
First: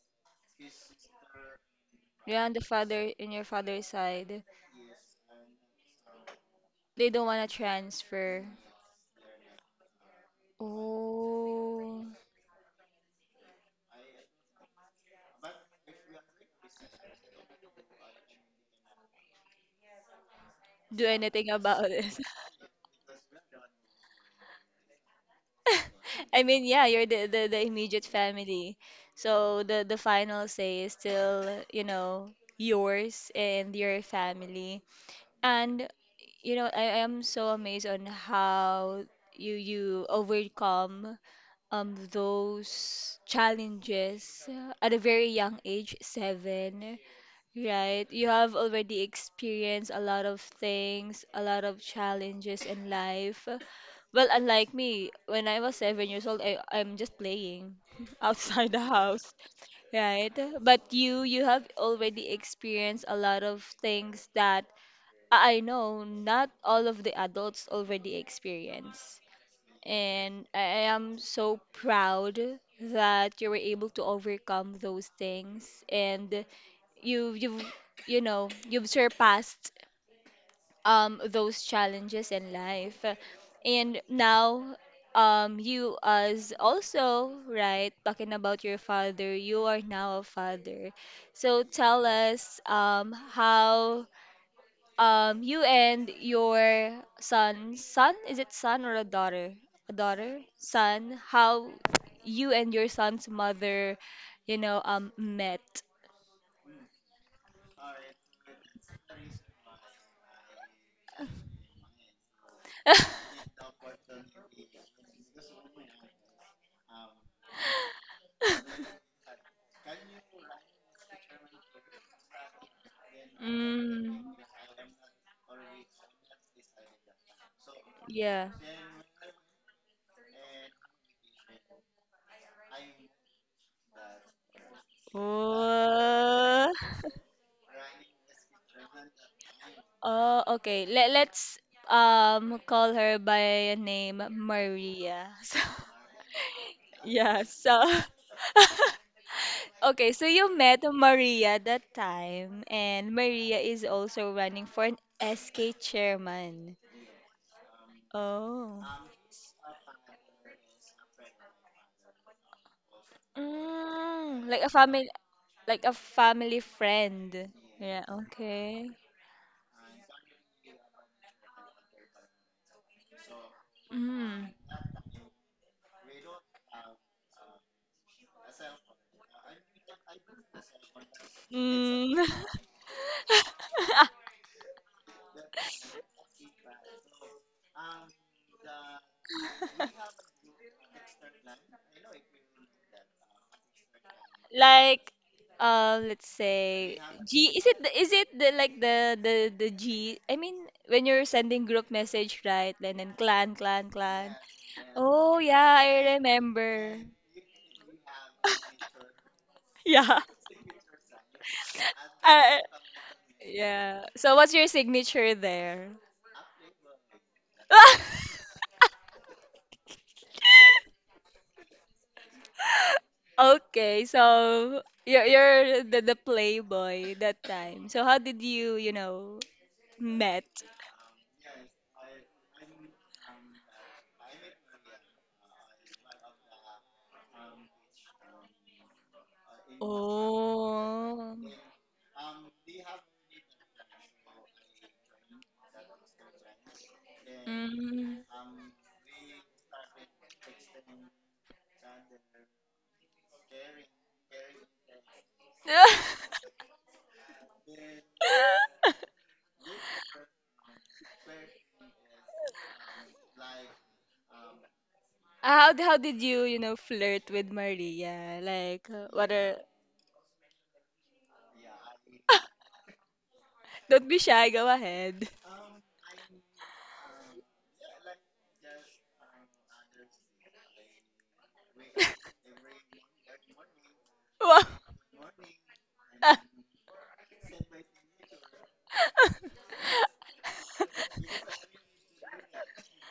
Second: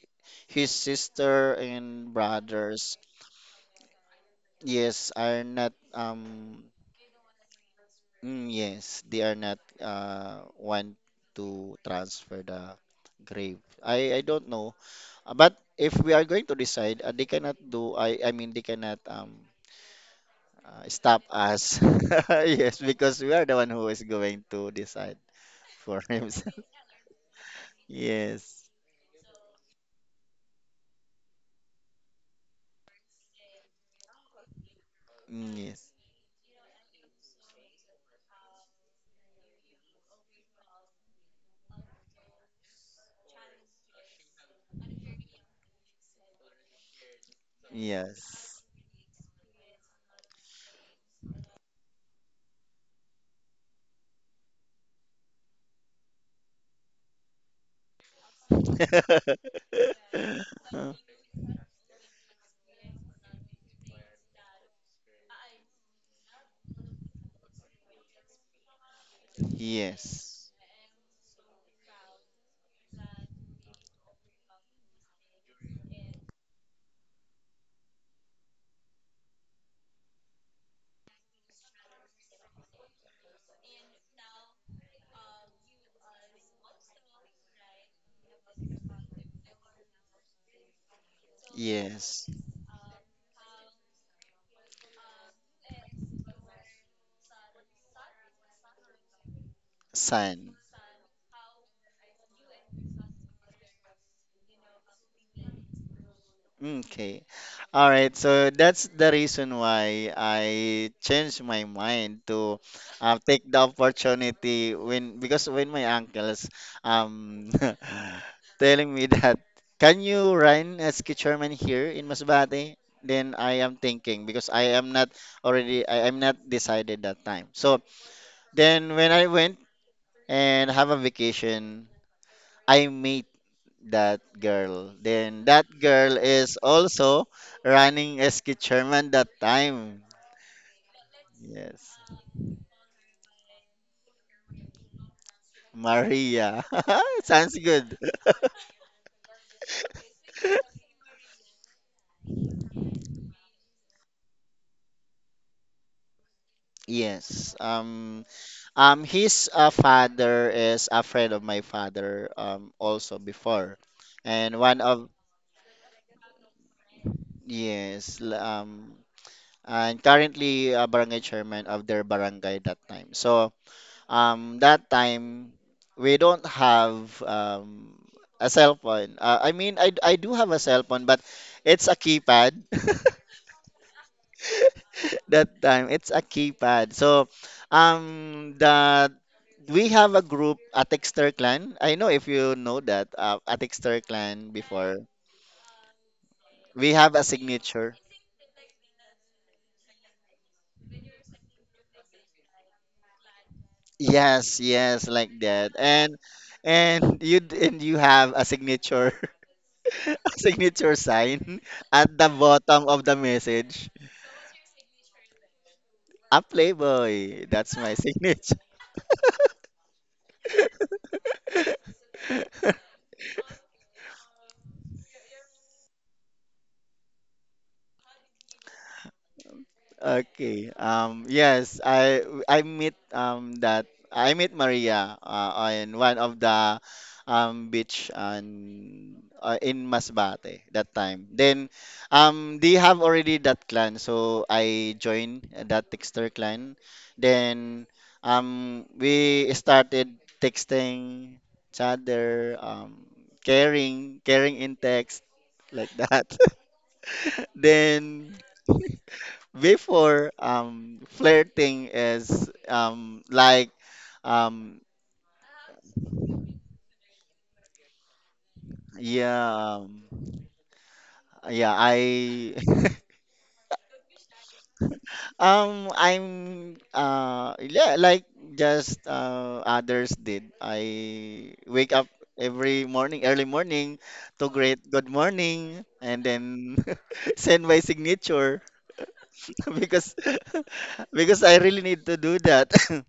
S2: his sister and
S1: Yeah, on the
S2: brothers.
S1: father in your father's side.
S2: Yes, are not, um
S1: They don't wanna
S2: mm,
S1: transfer.
S2: yes, they are not, uh want to
S1: Oh,
S2: transfer the grave. I I don't know. Uh, But if we are going to decide, uh, they cannot do, I I mean, they cannot, um uh,
S1: do
S2: stop
S1: anything
S2: us.
S1: about <laughs> it.
S2: <laughs> Yes, because we are the one who is going to decide
S1: <laughs>
S2: for <laughs>
S1: I
S2: himself.
S1: mean, yeah, you're the, the, the immediate
S2: Yes.
S1: family. So the, the final say is still, you know, yours and your family.
S2: Mm.
S1: And,
S2: Yes.
S1: you know, I am so amazed on how you you overcome um those challenges at a very young age, seven. Right. You have
S2: Yes.
S1: already experienced a lot of things, a lot of challenges in life. Well, unlike me, when I was seven years old, I, I'm just playing <laughs> outside the house,
S2: <laughs>
S1: right? But you, you have already experienced a lot of things that I I know not all of the adults already experience. And
S2: Yes.
S1: I I am so proud that you were able to overcome those things. And you you've you know you've surpassed um those challenges in life, and now, um you, as also, right, talking about your father, you are now a father. So tell
S2: Yes.
S1: us, um how um you and your son son, is it son or a daughter, a daughter,
S2: Son.
S1: son, how you and your son's mother, you know um met.
S2: Okay. All right. So that's the reason why I changed my mind to, uh, take the opportunity when, because when my uncles, um <laughs> telling me
S1: <laughs>
S2: that, can you run as chairman here in Masbate? Then I am thinking
S1: Mm,
S2: because I am not already, I am not decided that time. So
S1: yeah.
S2: then when I went and have a vacation, I made that girl. Then that girl is
S1: Oh. <laughs>
S2: also running S K chairman that time.
S1: Oh, okay. Let let's
S2: Yes.
S1: um call her by name Maria. <laughs> So,
S2: Maria. <laughs>
S1: yeah,
S2: Sounds
S1: so.
S2: good.
S1: <laughs> Okay, so you met Maria that time, and Maria is also running for an S K chairman.
S2: Yes. Um,
S1: Oh.
S2: um, his, uh, father is a friend of my father, um, also before.
S1: Mm, like
S2: And
S1: a
S2: one
S1: family,
S2: of,
S1: like a family friend. Yeah,
S2: yes, l-
S1: okay.
S2: um, and currently a barangay chairman of their barangay that time. So,
S1: Mm.
S2: um that time we don't have, um a cell phone. Uh, I mean, I I do have a cell phone, but it's a
S1: Mm. <laughs>
S2: keypad. <laughs> That time it's a keypad. So, um the we have a group, a Texter clan. I know if you know that, uh, a Texter clan before.
S1: Like, uh let's
S2: We
S1: say
S2: have a
S1: G, is it the,
S2: signature.
S1: is it the like the the the G, I mean, when you're sending group message, right, and then clan, clan, clan.
S2: Yes, yes,
S1: Oh
S2: like that.
S1: yeah, I
S2: And
S1: remember.
S2: and you d- and you have a signature. <laughs>
S1: Yeah.
S2: <laughs> Signature sign at
S1: <laughs>
S2: the
S1: uh,
S2: bottom of the message.
S1: yeah, so what's your signature there?
S2: I'm Playboy. That's my
S1: <laughs>
S2: signature. <laughs>
S1: Okay, so you're you're the, the playboy that time. So how did you, you know met?
S2: Okay. Um, yes, I I meet um that I met Maria, uh, on one of the, um beach on, uh, in Masbate that time.
S1: Oh.
S2: Then, um they have already that clan, so I joined that texter clan. Then,
S1: Mm.
S2: um we started texting each other, um caring, caring in text, like that.
S1: <laughs>
S2: <laughs> Then before, um flirting is, um like, um
S1: how how did you, you know flirt with Maria? Like, uh, what are?
S2: yeah um, yeah, I <laughs>
S1: Don't be shy, go ahead. <laughs>
S2: um I'm uh yeah like just, uh others did, I wake up every morning, early morning, to
S1: Wow.
S2: greet good morning, and then
S1: <laughs>
S2: <laughs> send my signature. <laughs> Because <laughs> because I really need to do that. <laughs>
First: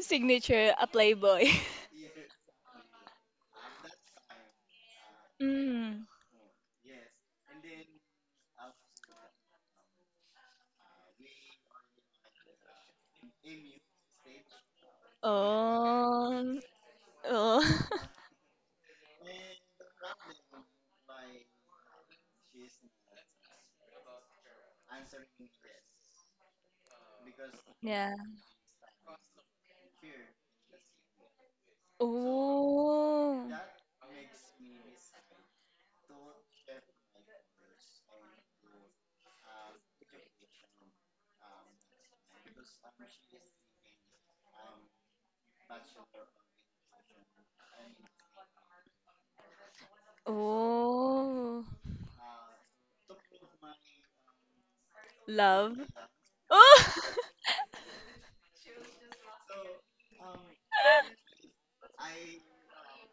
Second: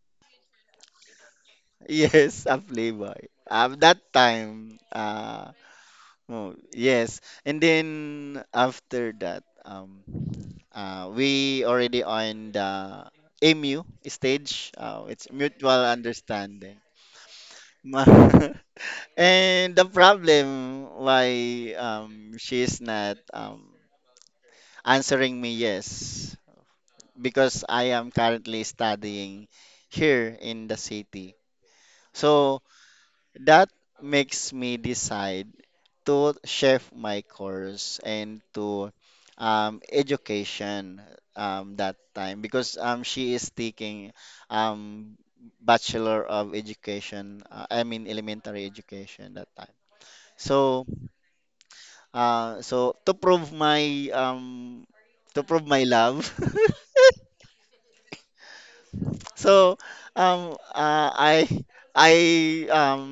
S1: Signature a playboy. <laughs>
S2: Yes, a playboy, um that time, uh
S1: Mm.
S2: Oh, yes. And then after that, um, uh, we already on the M U stage. Uh, it's mutual
S1: Oh.
S2: understanding.
S1: Oh.
S2: Ma- <laughs> And the problem why, um, she's not, um, answering me yes, because
S1: <laughs>
S2: I am
S1: Yeah.
S2: currently studying here in the city. So
S1: Oh.
S2: that makes me decide to shift my course and to, um, education, um, that time because, um, she is taking, um, Bachelor of Education, uh, I mean, elementary education that time. So,
S1: Oh.
S2: uh, so to prove my um, to prove
S1: Love.
S2: my love. <laughs>
S1: Oh.
S2: So, um uh, I
S1: <laughs>
S2: I um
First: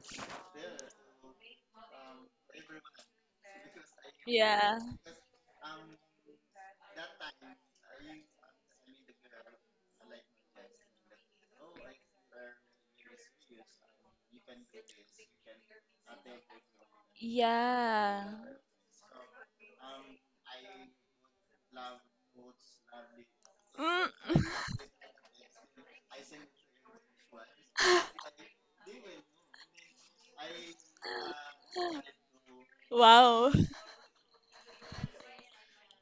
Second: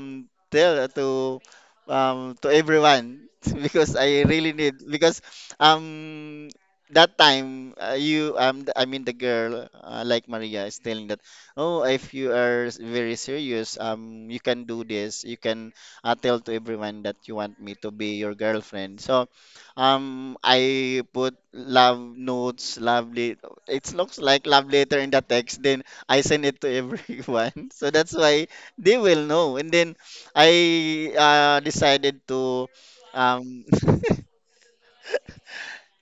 S2: tell to um to everyone, <laughs> because I really
S1: Yeah.
S2: need, because, um that time, uh, you, um th- I mean, the girl, uh, like Maria, is telling that, oh, if you are, s- very serious, um you can do this, you can, uh, tell to everyone that you want me to be your
S1: Yeah.
S2: girlfriend. So, um I put love notes, love lit- it looks
S1: Mm.
S2: like love letter in the text, then I send it to everyone. <laughs> So that's
S1: <laughs>
S2: why they will know. And then I uh, decided to
S1: Wow.
S2: um <laughs>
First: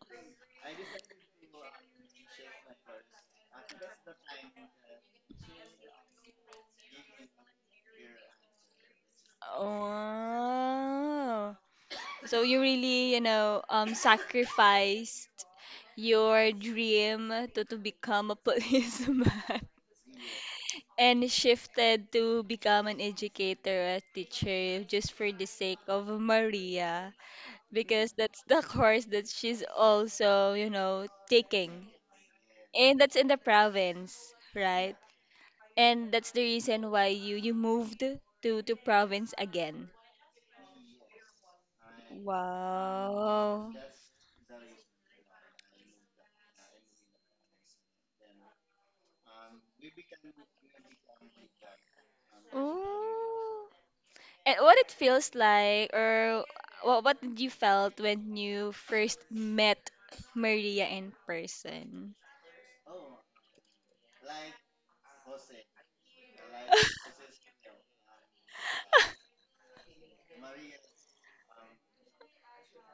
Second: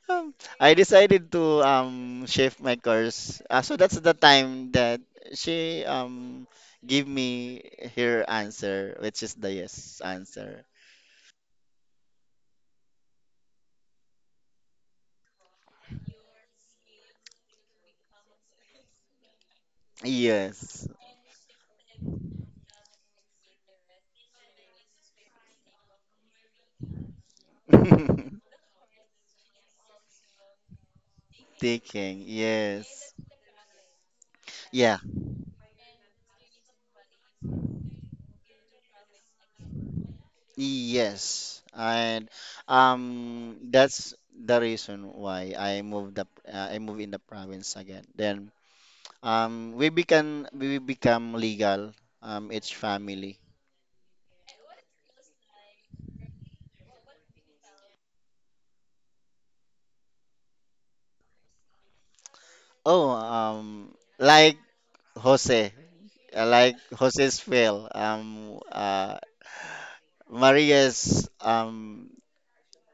S2: um, I decided to, um shift my course. Uh, so that's the time that she, um gave me her answer, which is the yes answer.
S1: Oh. So you really, you know, um, sacrificed your dream to, to become a <laughs> policeman,
S2: Yes.
S1: and shifted to become an educator, a teacher, just for the sake of Maria, because that's
S2: <laughs>
S1: the <laughs> course that she's also, you know, taking.
S2: Thinking,
S1: And
S2: yes.
S1: that's in the province, right?
S2: Yeah.
S1: And that's the reason why you you moved to to province again.
S2: Yes, and, um,
S1: Wow.
S2: that's the reason why I moved up. Uh, I moved in the province again. Then, um, we become we become legal. Um, each family.
S1: Ooh. And what it feels like, or what what did you felt when you first met Maria in person?
S2: Oh, um, like Jose, uh, like Jose's fail. Um, uh, Maria's, um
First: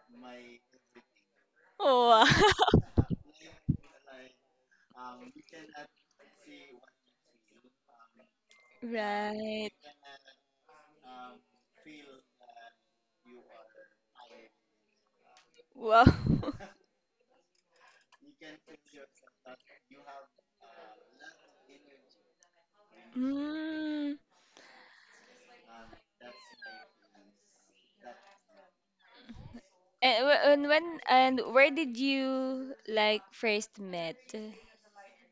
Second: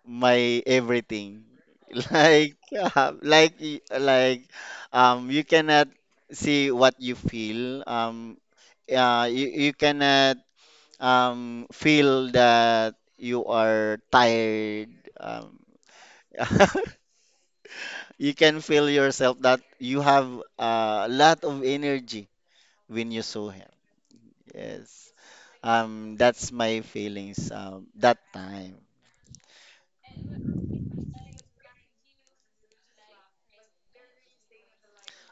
S2: my everything. <laughs>
S1: Wow.
S2: Like
S1: <laughs>
S2: uh, like y- like um you cannot see what you feel. Um uh, you,
S1: Right.
S2: you cannot, um feel that you are tired. Um
S1: Wow. <laughs>
S2: <laughs> you can feel yourself that you have a lot of energy when you saw him.
S1: Mm.
S2: Yes. Um, that's my feelings, um, that time.
S1: And wh- and when and where did you, like, first met?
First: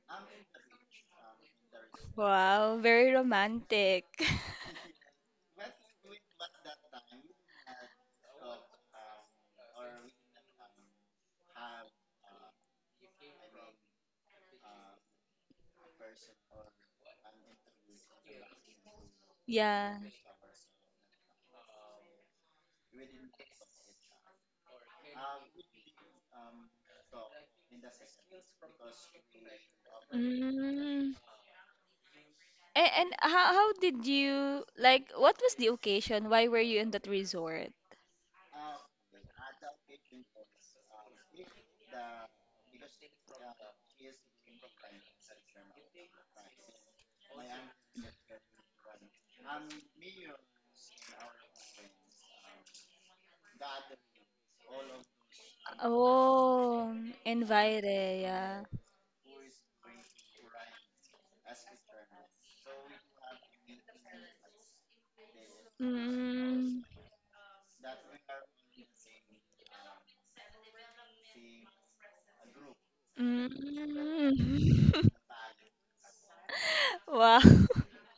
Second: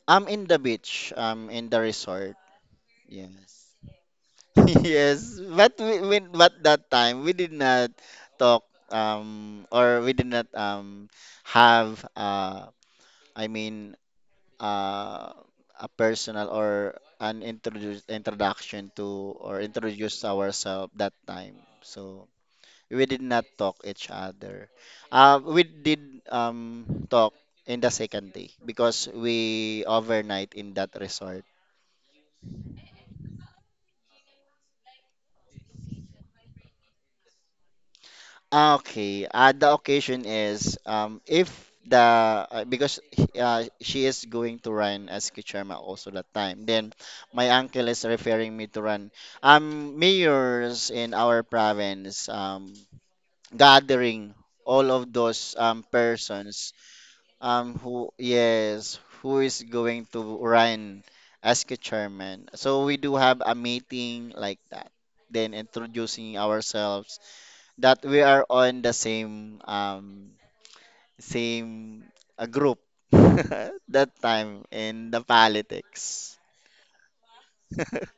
S2: I'm in the beach, um, in the resort.
S1: Wow, very
S2: Yes.
S1: romantic.
S2: <laughs>
S1: <laughs>
S2: Yes, but we, we but that time we did not talk, um or we did not, um have, uh I mean, uh a personal or an introduce introduction to, or
S1: Yeah.
S2: introduce ourselves that time. So we did not talk each other. Uh, we did, um talk in the second day because we overnight in that
S1: Mm.
S2: resort.
S1: And, and how, how did you, like, what was the occasion? Why were you in that resort?
S2: Ah, okay. Uh, the occasion is, um, if the uh, because, uh, she is going to run as Kichama also that time. Then my uncle is referring me to run. Um, mayors in our province, um, gathering all of those, um, persons,
S1: Oh,
S2: um, who,
S1: invited, yeah.
S2: yes, who is going to run as chairman. So we do have a meeting like that. Then introducing
S1: Mm.
S2: ourselves, that we are on the same um same, uh, group. <laughs> That time,
S1: Mm.
S2: in
S1: <laughs>
S2: the politics.
S1: Wow. <laughs>
S2: <laughs>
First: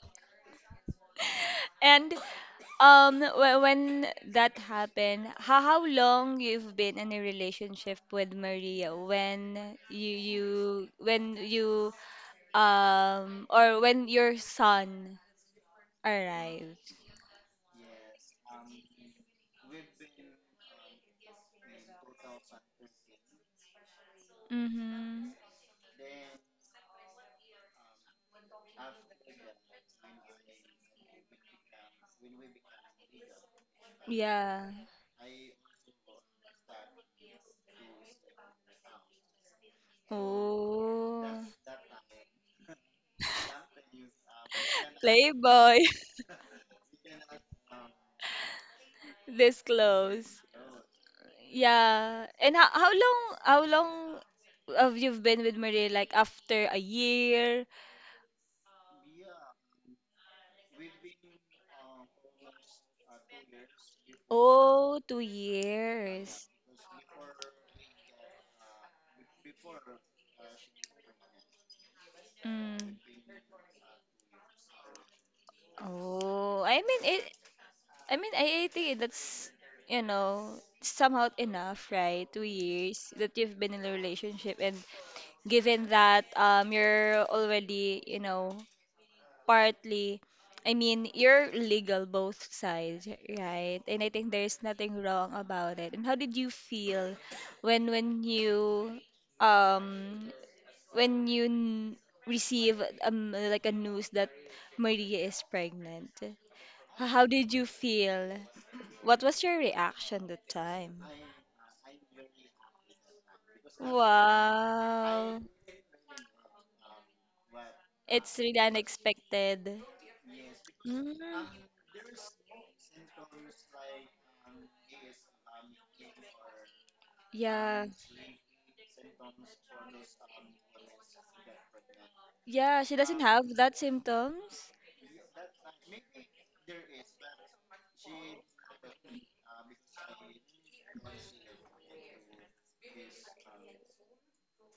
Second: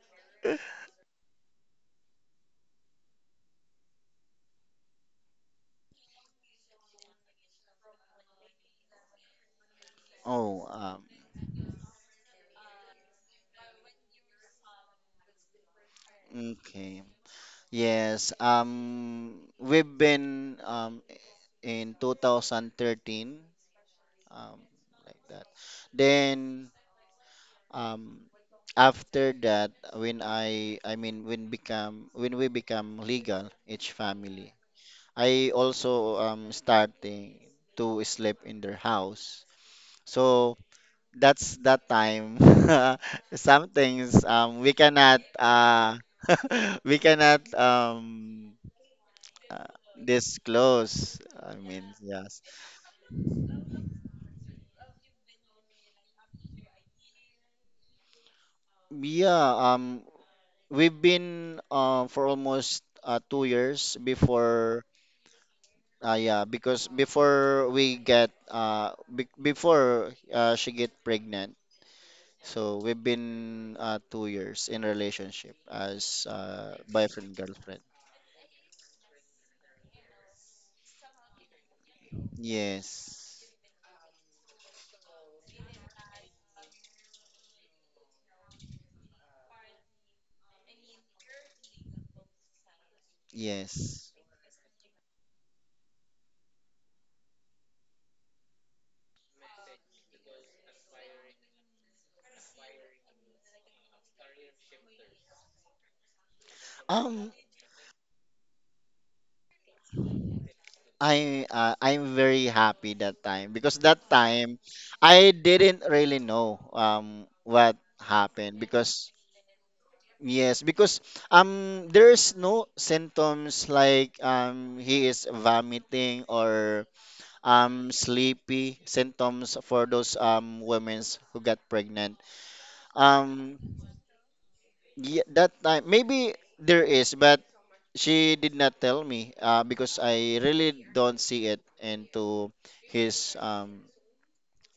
S1: And um when, when that happened, how how long you've been in a relationship with Maria when you
S2: Oh,
S1: you
S2: um,
S1: when you, um or when your son arrived?
S2: okay. Yes, um, we've been, um, in twenty thirteen, um, like
S1: Mm-hmm.
S2: that. Then, um, after that, when I, I mean, when become, when we become legal, each family,
S1: Yeah.
S2: I also, um starting to sleep in their house. So
S1: Oh.
S2: that's that time. <laughs>
S1: <laughs>
S2: Some things um we cannot,
S1: Playboy.
S2: uh <laughs> we cannot, um
S1: <laughs>
S2: uh,
S1: Disclose.
S2: disclose. I mean,
S1: Yeah.
S2: yes.
S1: And how, how long how long have you been with Maria? Like, after a year?
S2: Yeah, um we've been, uh, for almost, uh, two years before,
S1: Oh, two
S2: uh, yeah,
S1: years.
S2: because before we get uh be- before, uh, she get pregnant. So we've
S1: Mm.
S2: been, uh, two years in relationship as,
S1: Oh,
S2: uh,
S1: I mean it.
S2: boyfriend girlfriend.
S1: I mean, I, I think that's, you know somehow enough, right? Two years that
S2: Yes,
S1: you've been in a relationship. And given that, um you're already, you know, partly, I mean, you're legal both sides, right? And I
S2: yes.
S1: think there's nothing wrong about it. And how did you feel when, when you um when you n- receive, um like, a news that Maria is pregnant? H- How
S2: Um,
S1: did you feel? What was your reaction that time?
S2: I uh, I'm very happy that time because that time I
S1: Wow.
S2: didn't really know um what
S1: It's
S2: happened
S1: really
S2: because
S1: unexpected.
S2: yes because
S1: Mm,
S2: um there's no symptoms like um he is vomiting or
S1: yeah.
S2: um sleepy symptoms for those um women who got pregnant.
S1: Yeah, she doesn't have
S2: Um,
S1: that symptoms.
S2: Yeah, that time maybe there is, but she did not tell me uh, because I really don't see it into his um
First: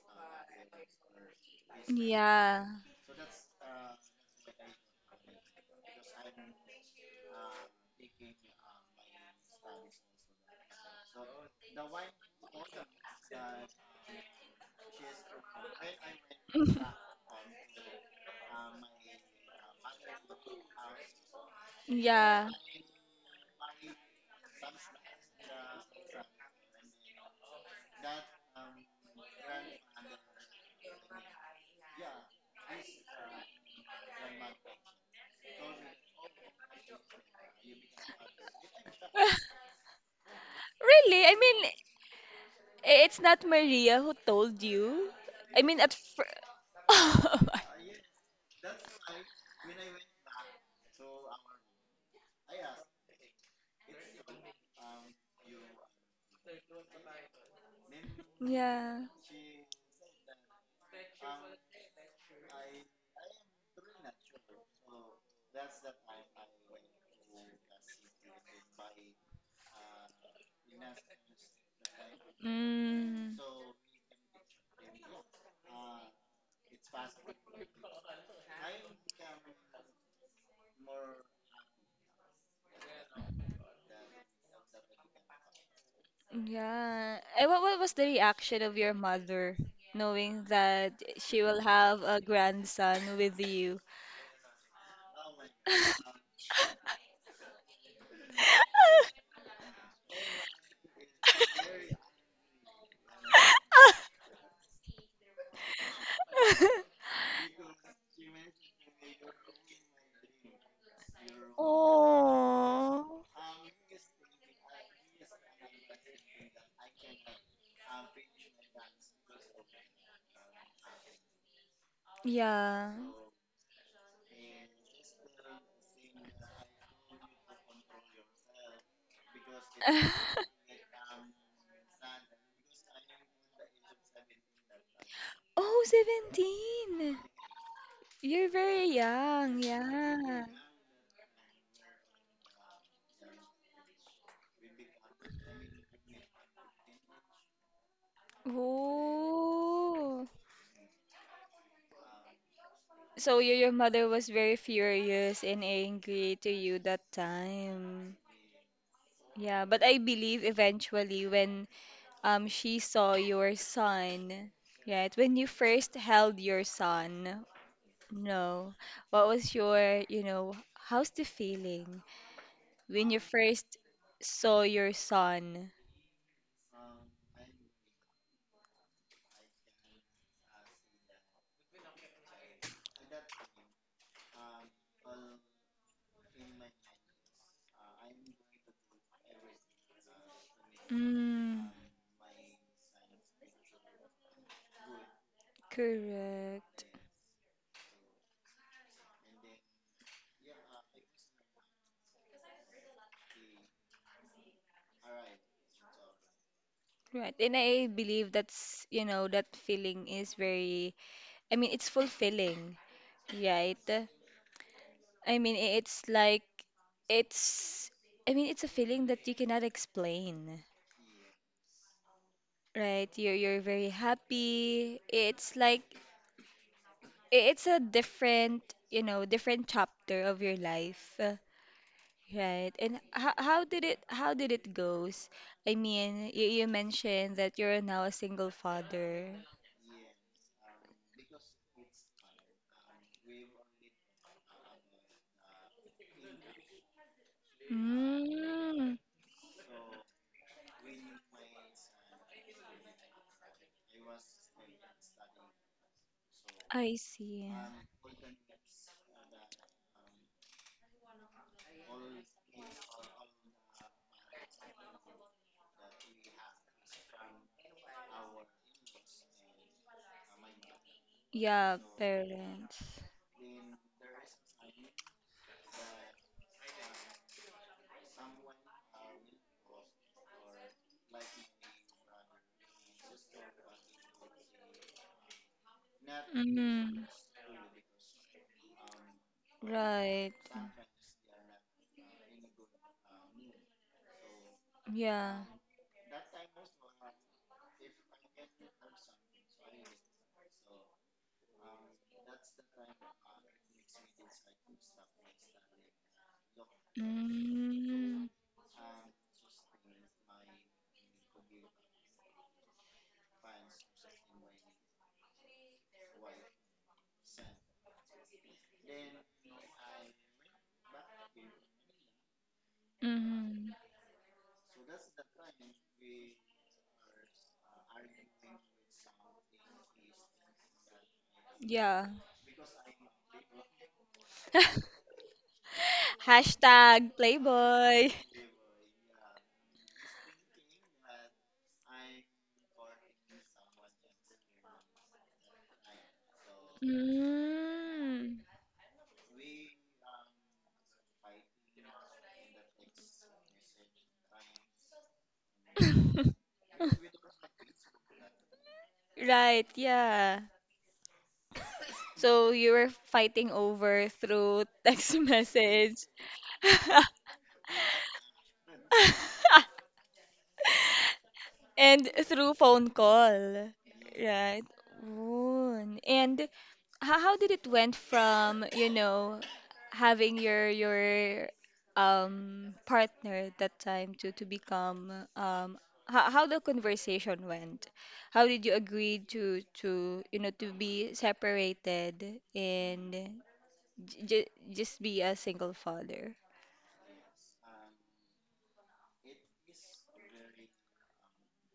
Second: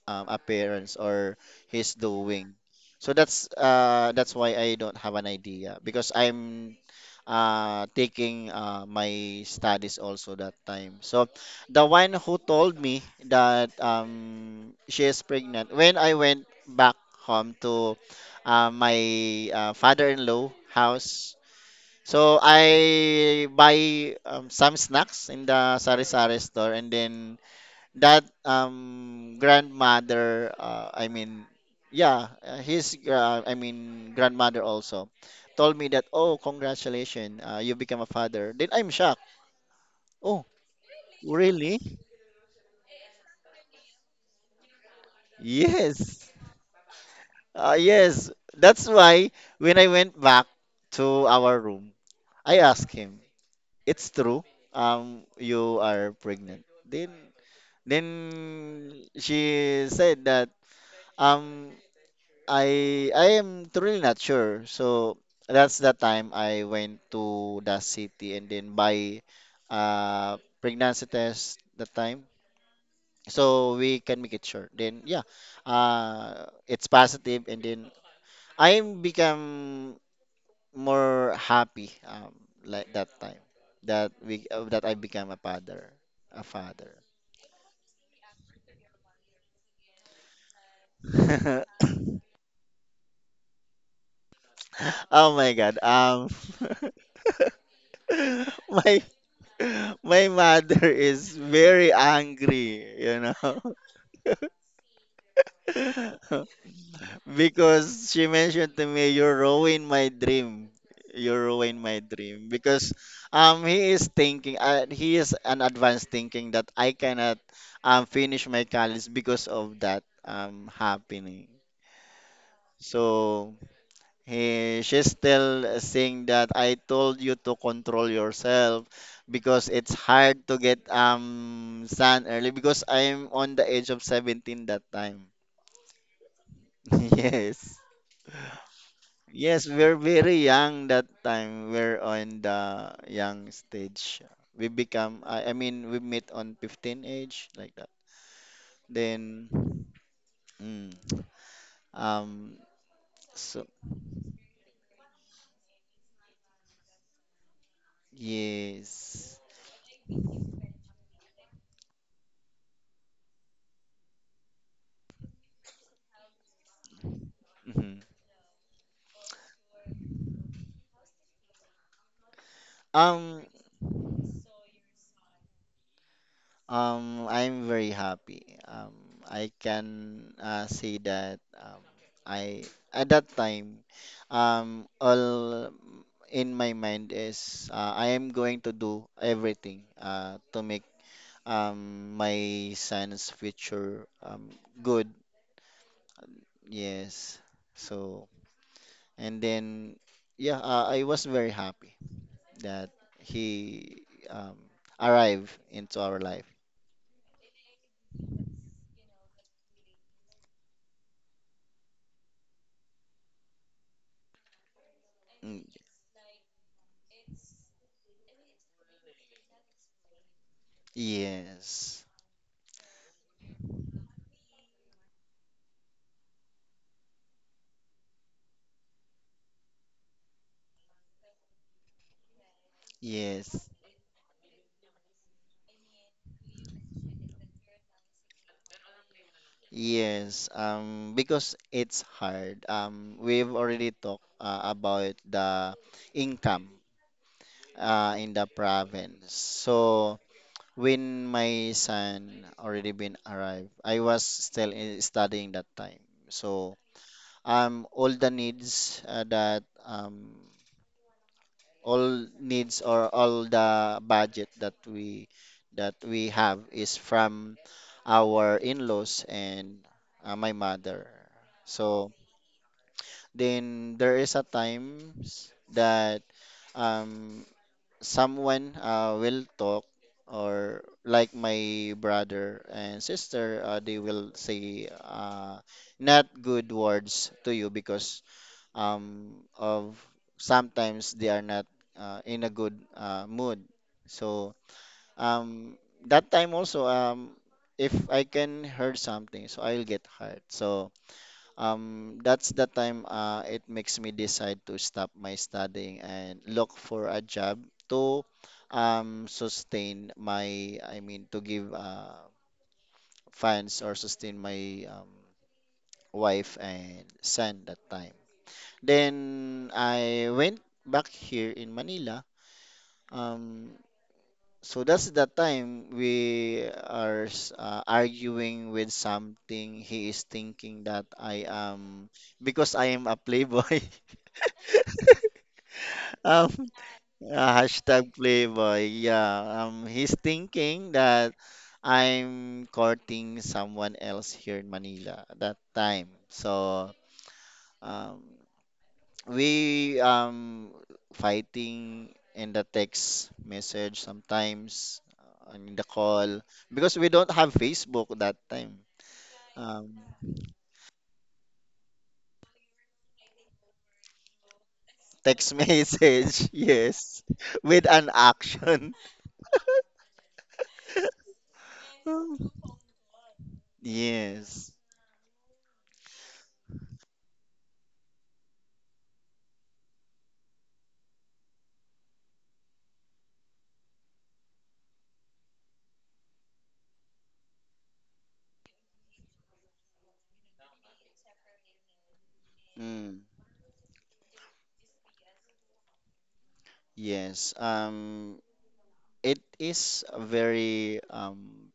S2: um, appearance or he's doing.
S1: Yeah.
S2: So that's uh, that's why I don't have an idea because I'm uh, taking uh, my studies also that time. So the one who told me that um, she is pregnant when I went back
S1: <laughs>
S2: home to uh, my uh, father-in-law house. So
S1: Yeah.
S2: I buy um, some snacks in the sari-sari store, and then that um grandmother uh, I mean yeah uh, his uh, I mean grandmother also told me that, "Oh, congratulations, uh, you become a father," then I'm shocked.
S1: <laughs>
S2: Oh,
S1: Really? I mean,
S2: really?
S1: i- it's not Maria who told you. I mean, at
S2: yes
S1: fir- <laughs>
S2: uh, yes That's why when I went back to our room, I asked him, "It's true, um you are pregnant?" Then then
S1: Yeah.
S2: she said that um I I am really not sure. So that's the time I went to the city and then buy uh pregnancy test that time,
S1: Mm.
S2: so we can make it sure. Then yeah, uh it's positive, and then I become more happy um like that time that we uh, that I become a father, a father.
S1: Yeah. And what, what was the reaction of your mother knowing that she will
S2: <coughs> <laughs>
S1: have a grandson with you?
S2: Oh my God. Um
S1: <laughs>
S2: <laughs> my <laughs> My mother is very angry, you know, <laughs> because she mentioned to me, "You ruined my dream. You ruined my dream." Because
S1: Oh.
S2: um, he is thinking, uh, he is an advanced thinking that I cannot um finish my college because of that um happening.
S1: Yeah.
S2: So He, she's still uh, saying that, "I told you to control yourself because it's hard
S1: <laughs>
S2: to get um sun early," because I'm on the age of seventeen that time.
S1: Oh,
S2: <laughs>
S1: seventeen!
S2: Yes.
S1: You're very young,
S2: Yes, we're
S1: yeah.
S2: very young that time. We're on the young stage. We become, I, I mean, we meet on fifteen age like that. Then,
S1: Oh.
S2: mm, um,
S1: So your
S2: so
S1: your mother was very furious and angry to you that time.
S2: Yes.
S1: Yeah, but I believe eventually, when, um she saw your son, right? When you first held your son,
S2: Mhm.
S1: no. What was your, you know, how's the feeling when you
S2: Um,
S1: first saw your son?
S2: Um, I'm very happy. Um, I can uh, say that um, I at that time, um, all in my mind is uh, I am going to do everything uh, to make
S1: Mm.
S2: um, my son's future um, good.
S1: Correct.
S2: Yes. So and then yeah, uh, I was very happy that he um, arrived into our life.
S1: Right. And I believe that's, you know, that feeling is very, I mean, it's fulfilling, right? I mean,
S2: Mm,
S1: i- it's like, it's, I mean, it's a feeling that you cannot explain,
S2: yes.
S1: right? You're, you're very happy. It's like, i- it's a different, you know, different chapter of your life, uh, right? And how, how
S2: Yes.
S1: did it, how did it goes? I mean, you, you mentioned that you're now a single father.
S2: Yes. Um, because it's hard. Um, we've already talked uh, about the income uh, in the
S1: Mm,
S2: province. So when my son already been arrived, I was still in, studying that time. So
S1: I see.
S2: um, all the needs uh, that um, all needs or all the budget that we that we have is from our in-laws and uh, my mother.
S1: Yeah,
S2: So
S1: parents.
S2: then there is a times that um, someone uh, will talk or like my brother and sister, uh, they will say uh, not good
S1: Mm,
S2: words to you because um, of
S1: right.
S2: sometimes they are not uh, in a good uh, mood. So
S1: Yeah.
S2: um, that time also, um, if I can hurt something, so I'll get hurt. So um, that's the time uh, it makes me decide to stop my studying and look for a job to
S1: Mm,
S2: um, sustain my, I mean, to give uh, funds or sustain my um, wife and son that time. Then I went back here in Manila.
S1: mm,
S2: Um, so that's the time we are s- uh, arguing with something. He is thinking that I
S1: yeah.
S2: am because I am a playboy. <laughs>
S1: <laughs>
S2: Um,
S1: Hashtag
S2: uh,
S1: Playboy.
S2: hashtag playboy. Yeah. Um, he's thinking that I'm courting someone else here in Manila at that time. So um,
S1: Mm.
S2: we um fighting in the text message sometimes uh, and in the call
S1: <laughs>
S2: because we don't have Facebook that time.
S1: Right,
S2: Um,
S1: yeah. So you were fighting over through text <laughs>
S2: text <laughs>
S1: message.
S2: message, yes, <laughs> with an action. <laughs>
S1: <laughs> And through phone call, right?
S2: Yes.
S1: Ooh. And how, how did it went from, you know, having your your um partner at that time to, to become, um how, how the conversation went? How did you agree to, to you know to be separated, and
S2: Mm,
S1: j j just be a single father?
S2: yes. Um, it is a very um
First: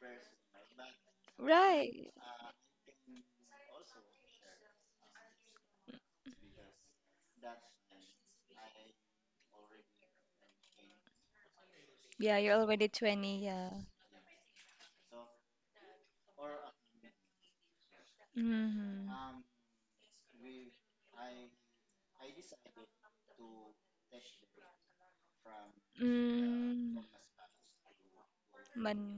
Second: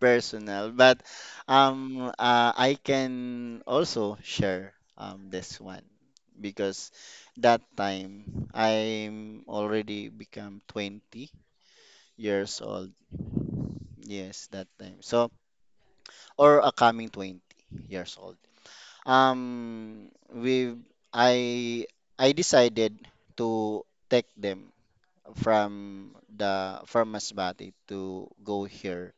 S2: personal, but um,
S1: Right.
S2: uh, I can also share um, this one because that time I'm already become twenty
S1: Yeah, you're
S2: years
S1: already
S2: old.
S1: twenty, yeah.
S2: Yes, that time. So, or a coming twenty years old.
S1: Mm-hmm.
S2: Um, we I I decided to take them from the
S1: Mm.
S2: from Masbate to go
S1: Man
S2: here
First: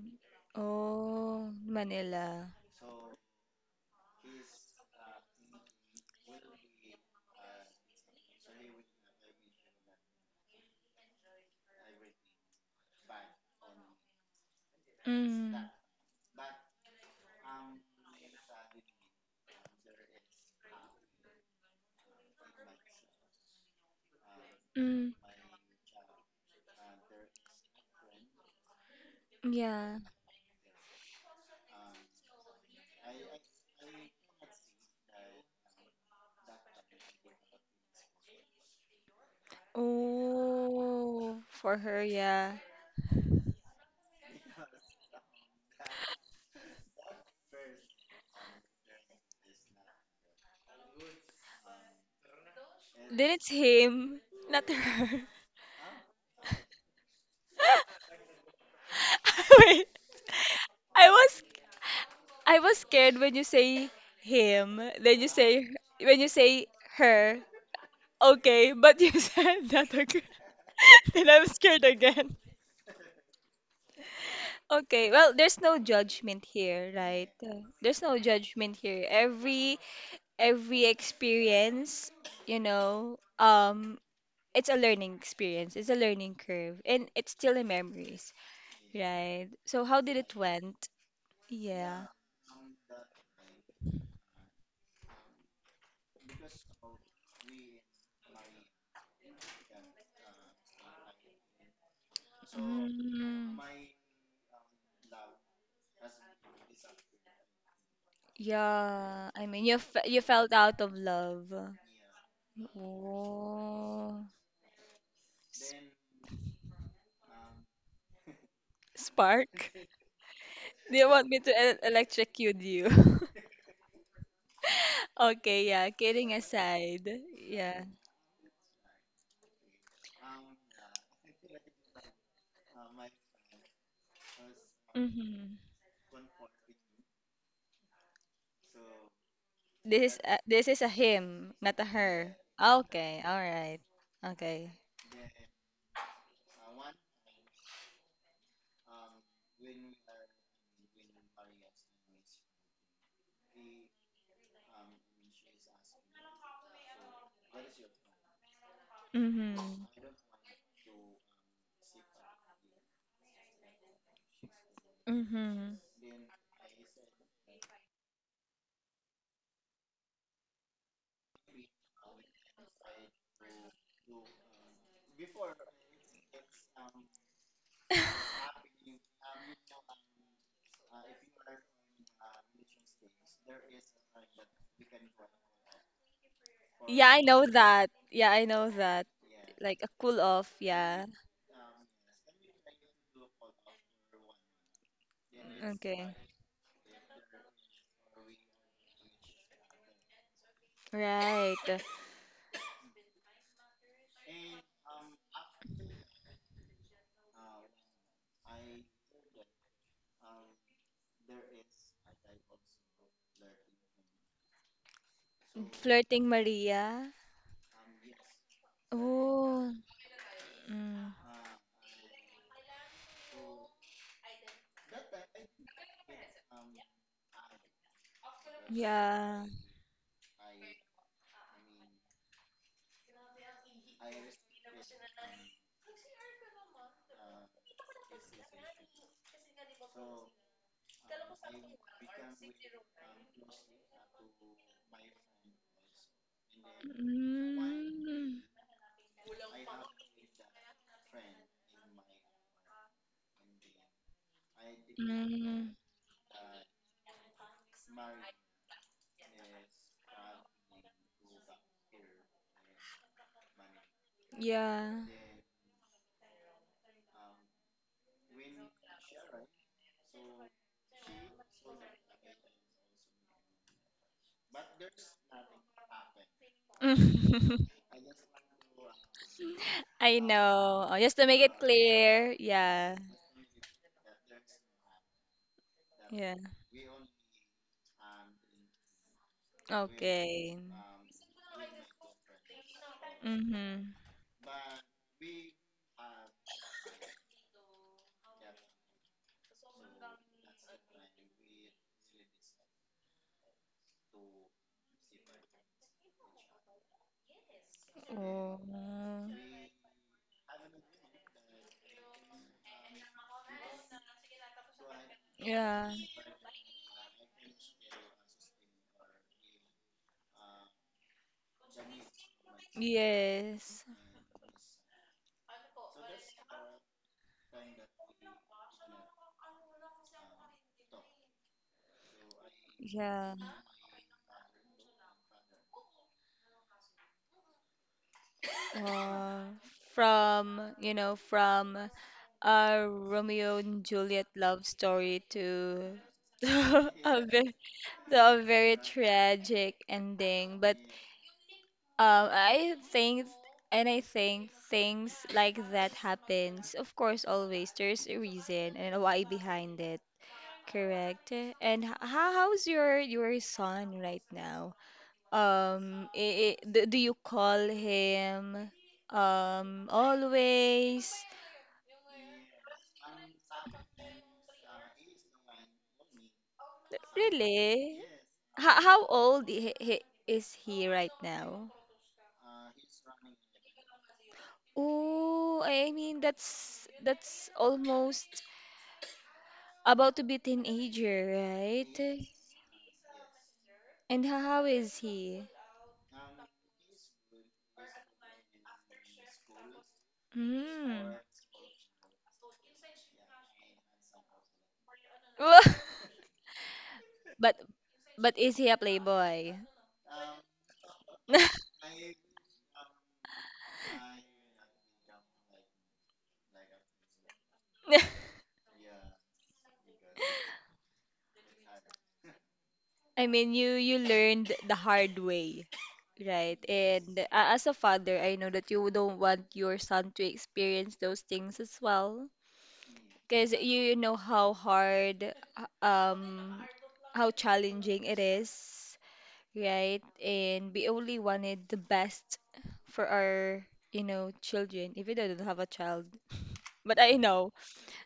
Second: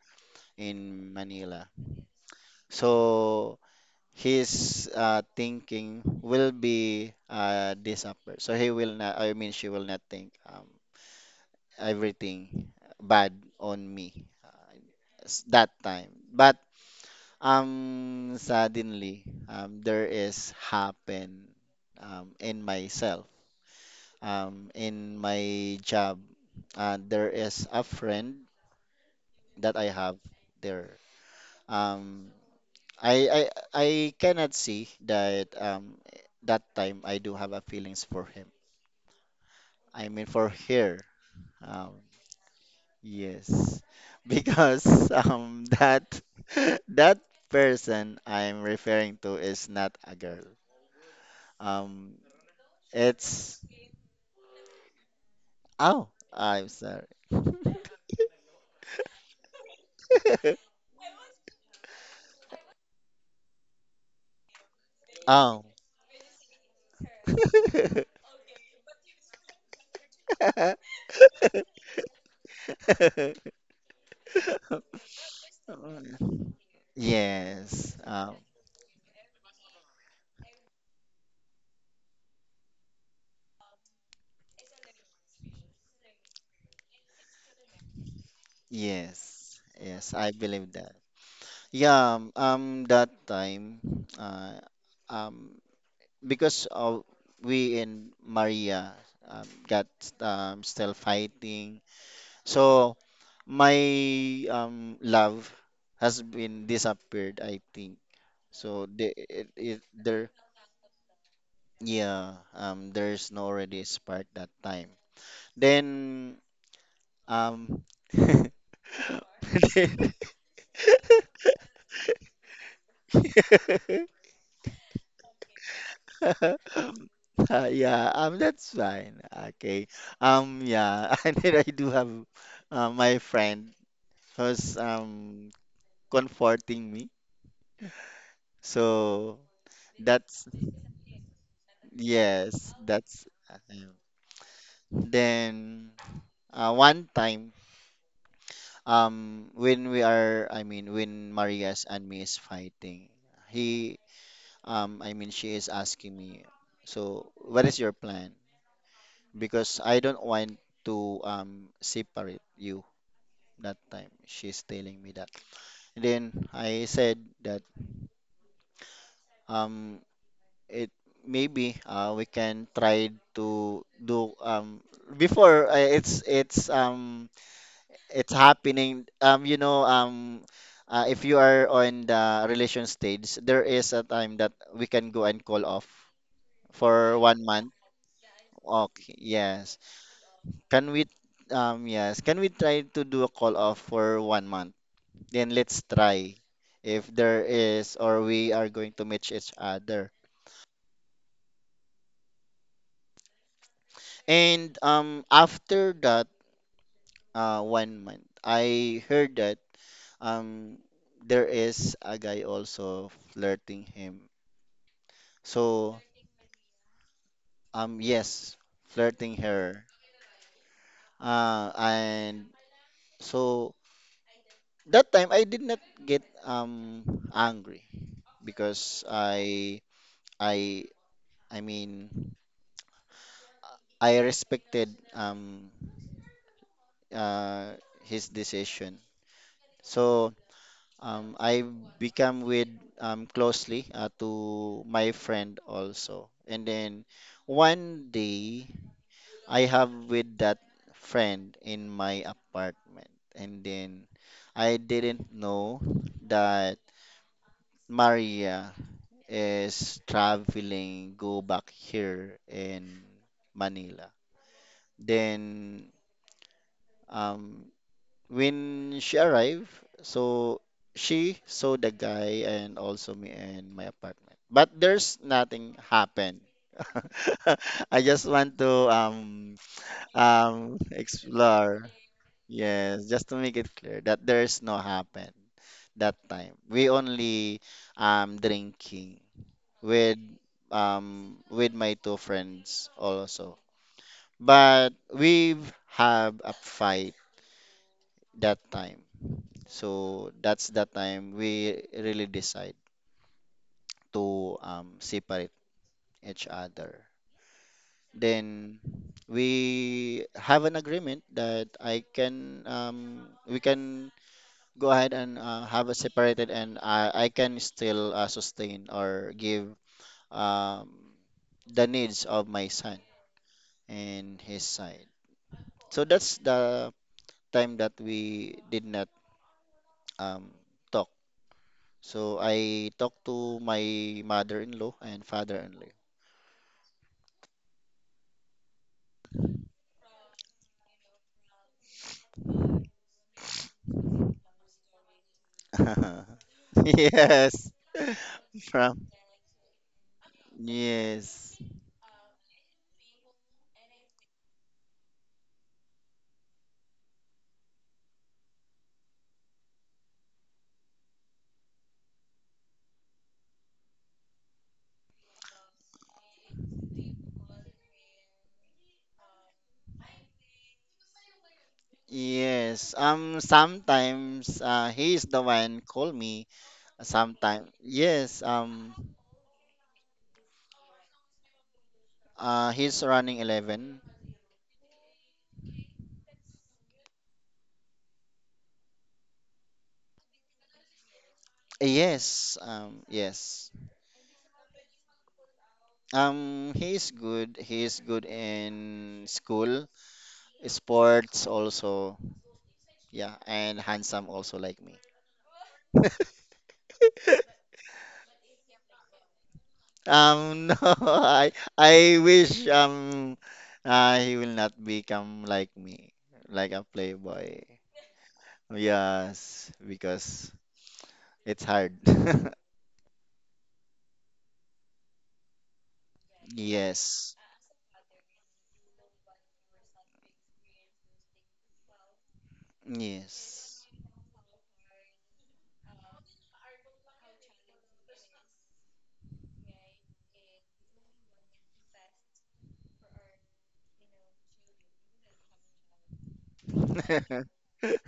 S2: in
S1: Oh,
S2: Manila.
S1: Manila.
S2: So his uh, thinking will be uh, this upper. So he will not, I mean, she will not think um, everything bad on me uh, s-
S1: Mm.
S2: that time. But um, suddenly, um, there is happen um, in myself, um, in
S1: Mm,
S2: my job. Uh, there is a friend that I
S1: yeah.
S2: have there. Um, I I I cannot see that um that time I do have a feelings for him. I mean for her.
S1: Oh, for
S2: Um
S1: her, yeah.
S2: yes. Because <laughs> um that <laughs> that person I'm referring to is not a girl. Um
S1: Then it's
S2: it's
S1: him, not her.
S2: oh, I'm sorry. <laughs>
S1: <laughs> Wait, I was I was scared when you say him, then you
S2: Oh.
S1: say, when you say her.
S2: <laughs>
S1: Okay, but you <laughs> said that, okay. <laughs> Then I'm scared again. Okay, well, there's no judgment here, right? Uh,
S2: Yes.
S1: There's no
S2: Um
S1: judgment here. Every every experience, you know, um, it's a learning experience. It's a learning curve, and it's still in memories,
S2: yes.
S1: right? So how
S2: Yes,
S1: did
S2: I
S1: it
S2: believe
S1: went?
S2: that.
S1: Yeah.
S2: Yeah, um, um, that time, uh, um, because of we and Maria um, got um, still fighting, so
S1: Mm,
S2: my um love has been disappeared, I think. So the
S1: yeah.
S2: it,
S1: I mean, you
S2: it
S1: f you
S2: there,
S1: felt out of love.
S2: yeah, um, there's no already spark
S1: Oh,
S2: that time.
S1: s-
S2: Then um,
S1: spark. <laughs> Do you want me to e- electrocute you? <laughs>
S2: <laughs>
S1: Okay, yeah. Kidding
S2: <laughs>
S1: aside,
S2: Uh,
S1: yeah.
S2: yeah, um, that's fine. Okay. Um, yeah, <laughs> and then I do have uh, my friend who's um
S1: Mm-hmm.
S2: comforting me. So
S1: This is a,
S2: that's
S1: this is a him, not a her.
S2: yes, that's
S1: Okay, all right.
S2: um,
S1: Okay.
S2: then uh, one time um when we are I mean when Marias and me is fighting, he um I mean she is asking me, so what is your plan?
S1: Mhm.
S2: Because I don't want to um separate you. That time. She's telling me that.
S1: Mhm.
S2: Then I said that um it maybe uh we can try to do um before uh, it's it's um it's
S1: <laughs>
S2: happening um you know um uh, if you are on the relation stage, there is a time that we can go and call off
S1: Yeah,
S2: for
S1: I
S2: one
S1: know
S2: month.
S1: that. Yeah, I know that.
S2: Okay, yes.
S1: Like a cool off,
S2: Can we
S1: yeah.
S2: um yes, can we try to do a call off for one month? Then let's
S1: Okay.
S2: try if there is or we are going to match each other.
S1: Right.
S2: And um after that uh one month, I heard that um there is a guy also flirting him. So
S1: Flirting Maria.
S2: um yes, flirting
S1: Oh.
S2: her.
S1: Mm.
S2: Uh and so that time I did not get um angry because
S1: Yeah.
S2: I I I mean I respected um uh, his decision. So um, I become with um, closely uh, to my friend also. And then one
S1: Mm.
S2: day I have with that friend in my apartment. And then I didn't
S1: Mm.
S2: know that Maria is traveling go back here in Manila.
S1: Yeah.
S2: Then um, when she arrived, so she saw the guy and also me and my apartment. But there's nothing happened. <laughs>
S1: <laughs>
S2: I just want to um
S1: I
S2: um
S1: know. Oh, just to make it
S2: explore.
S1: clear. Yeah.
S2: Yes, just to make it clear that there's no happen that
S1: Yeah.
S2: time. We only um drinking with
S1: Okay.
S2: um with my two friends also.
S1: Mm-hmm.
S2: But we have a fight that time. So that's the time we really decide to um, separate each other.
S1: Oh.
S2: Then we have an agreement that I can um, we can go ahead and uh, have a
S1: Yeah.
S2: separated, and I, I can still uh, sustain or give um, the needs of my son
S1: Yes.
S2: and his side. So that's the time that we did not um, talk. So I talked
S1: Yeah.
S2: to my mother-in-law and father-in-law.
S1: Wow. From, you know, from a Romeo and Juliet love story to
S2: <laughs>
S1: <laughs> a very,
S2: Yes,
S1: to a very
S2: from
S1: tragic ending. But,
S2: yes,
S1: um, I think, and I think things like that happens. Of course, always there's a reason and a why behind it. Correct. And h- how how's your your son right now? Um, I I do, do you call him, um always?
S2: yes. Um, sometimes uh, he is the one call me. Sometimes
S1: Really?
S2: yes.
S1: How
S2: Um,
S1: how old he, he, is he right now?
S2: uh, he's running eleven.
S1: Oh, I mean, that's that's almost about to be teenager, right?
S2: Yes. Um, yes.
S1: And how, how is he?
S2: Um, he is good. He is good in school,
S1: Hmm.
S2: sports also. Yeah, and handsome also like me.
S1: <laughs> But but is he a playboy?
S2: Um, <laughs> no, I I wish um uh, he will not become like me, like a playboy.
S1: <laughs>
S2: Yes, because it's hard. <laughs>
S1: I mean, you you learned the hard way, right? And, uh,
S2: Yes.
S1: as a father, I know that you don't want your son to experience those things as well, because
S2: Yes.
S1: you know how hard, uh, um, how challenging it is, right? And we only wanted the best for our, you know, children, even though I don't have a child. But I
S2: <laughs>
S1: know.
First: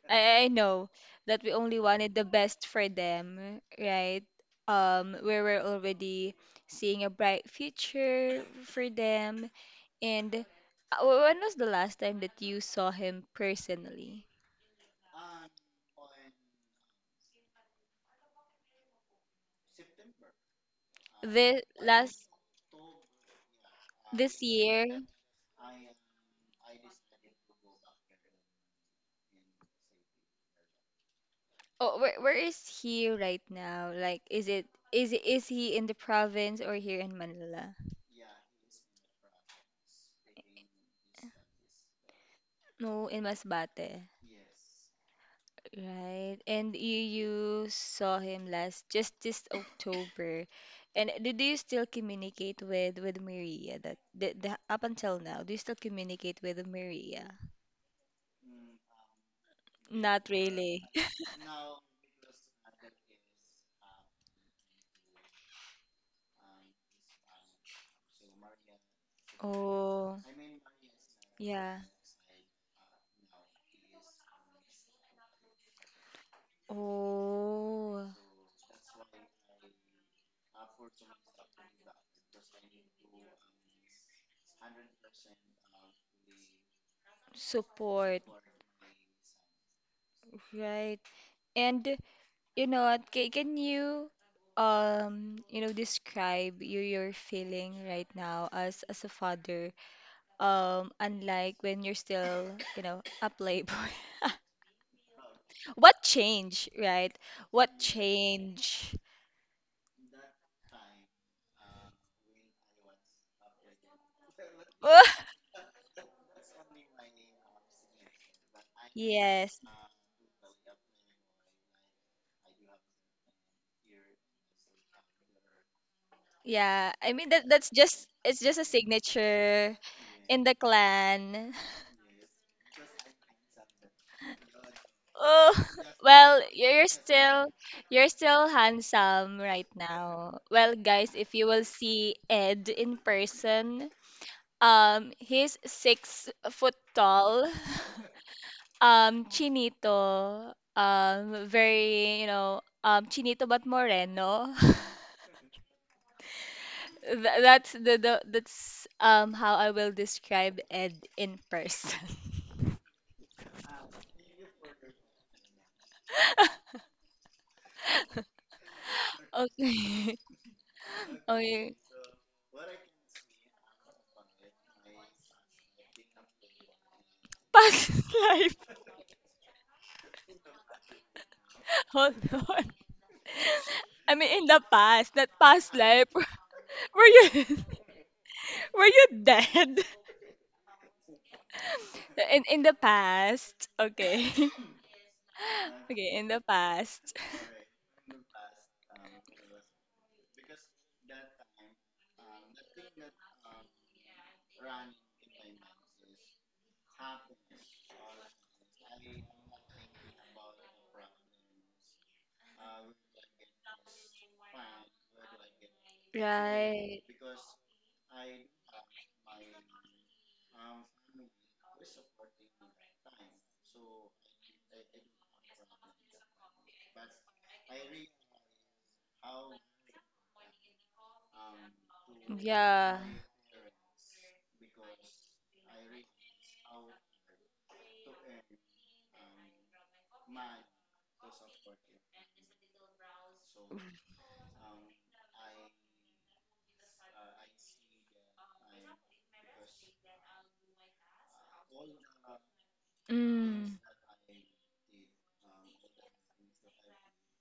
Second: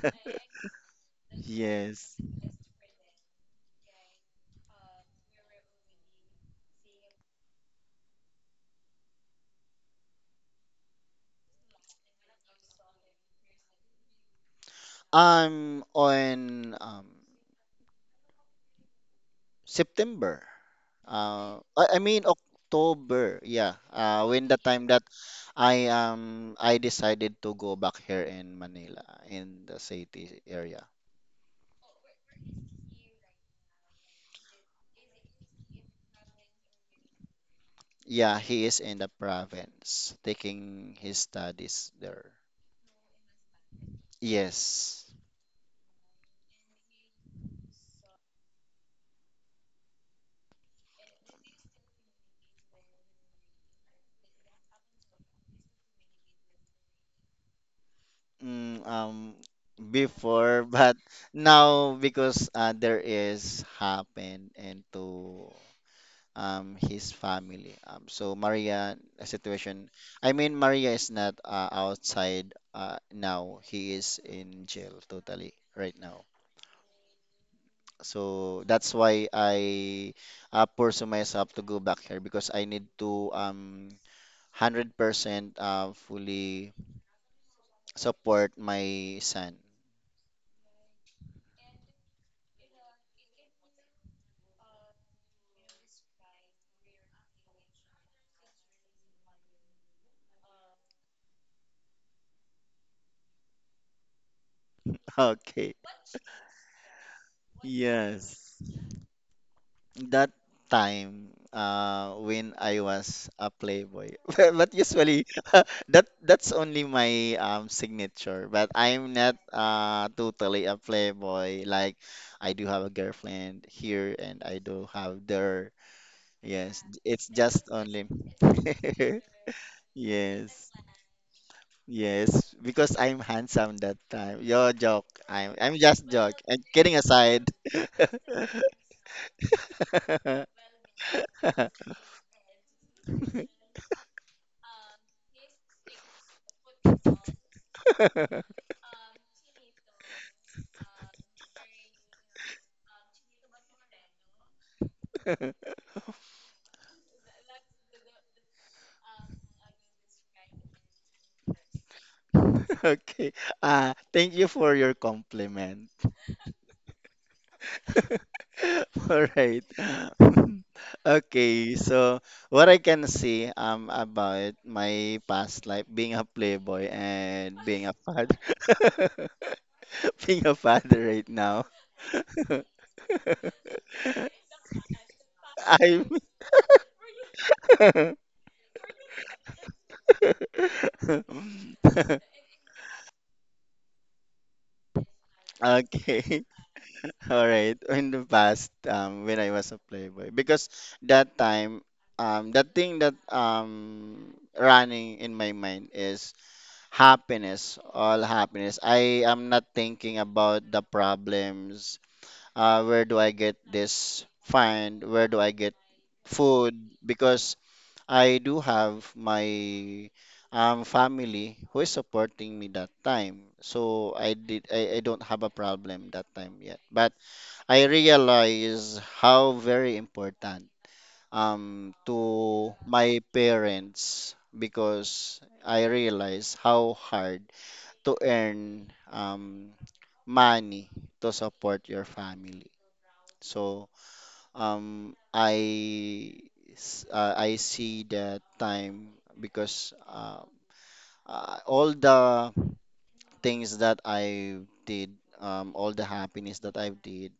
S1: I, I know that we only wanted
S2: Yes.
S1: the best for them, right? Um, we were already seeing a bright future for them. And, uh, when was the last time that you saw him personally?
S2: I'm on um September. Uh,
S1: The
S2: I, I mean
S1: last,
S2: October, yeah. Uh,
S1: this
S2: when the time
S1: year?
S2: that I um I decided to go back here in Manila, in the city area.
S1: Oh, where where is he right now? Like, is it, is is he in the province or here in Manila?
S2: Yeah, he is in the province taking his studies there.
S1: No, in Masbate.
S2: Yes.
S1: Right. And you you saw him last just this October. And do, do you still communicate with, with Maria, that, the, the up until now, do you still communicate with Maria?
S2: Mm, um,
S1: Not
S2: before, <laughs>
S1: really.
S2: but
S1: <laughs>
S2: now because uh, there is happen into um his family. Um, so Maria a situation.
S1: Oh,
S2: I mean Maria is not uh,
S1: yeah.
S2: outside uh, now. He is in jail totally right now.
S1: Oh,
S2: So that's why I uh, pursue myself to go back here because I need to um one hundred percent uh, fully
S1: support.
S2: support my son. <laughs>
S1: Right. And you know what, ca- can you, um, you know, describe your your feeling right now as as a father? Um, unlike when you're still, you know, a playboy. <laughs>
S2: Okay.
S1: What change, right? What
S2: Yes.
S1: change?
S2: That time, uh, when I was a playboy, <laughs> but but usually
S1: <laughs>
S2: <laughs> that that's only my um, signature. But I'm not
S1: Yes.
S2: uh, totally a playboy. Like I do have a girlfriend here, and I do have there. Yes,
S1: Yeah. I mean,
S2: it's
S1: that
S2: just
S1: that's just
S2: only.
S1: it's just a
S2: <laughs>
S1: signature in the
S2: Yes.
S1: clan. <laughs>
S2: Yes, because I'm handsome that time. Your joke.
S1: Oh,
S2: I'm I'm
S1: <laughs>
S2: just joke.
S1: well,
S2: And
S1: you're
S2: kidding aside.
S1: still you're still handsome right now. Well, guys, if you will
S2: <laughs>
S1: see Ed in person,
S2: <laughs>
S1: um, he's six foot tall. <laughs> Um chinito, um very, you know, um chinito but moreno. <laughs> Th- that's the, the that's um how I will describe Ed in person. <laughs>
S2: Okay. Uh, thank you for your compliment. <laughs> All right.
S1: Okay. <laughs>
S2: <laughs>
S1: Okay.
S2: Okay, so what I can say um about my past life being a playboy and being
S1: Past
S2: a
S1: <laughs>
S2: father
S1: life.
S2: <laughs> being a father right now.
S1: Hold on. I mean, in the past, not
S2: <laughs>
S1: past life.
S2: I'm
S1: <laughs> Were you <laughs> were you dead? <laughs> In
S2: <laughs>
S1: in the past. Okay. <laughs> Okay, in the
S2: okay.
S1: past.
S2: All right, in the past, um, when I was a playboy, because that time, um, the thing that um running in my mind is happiness, all happiness. I am not thinking about the problems. Uh, where do I get this find? Where do I get food?
S1: Right.
S2: Because I do have my um family who is supporting me that time. So I did I, I don't have a problem that time yet. But I realize how very important um to
S1: Yeah.
S2: my parents, because I realize how hard to earn um money to support your family. So um I s- uh, I see the time because uh, uh, all the
S1: Mm.
S2: things that I did, um all the happiness that I did,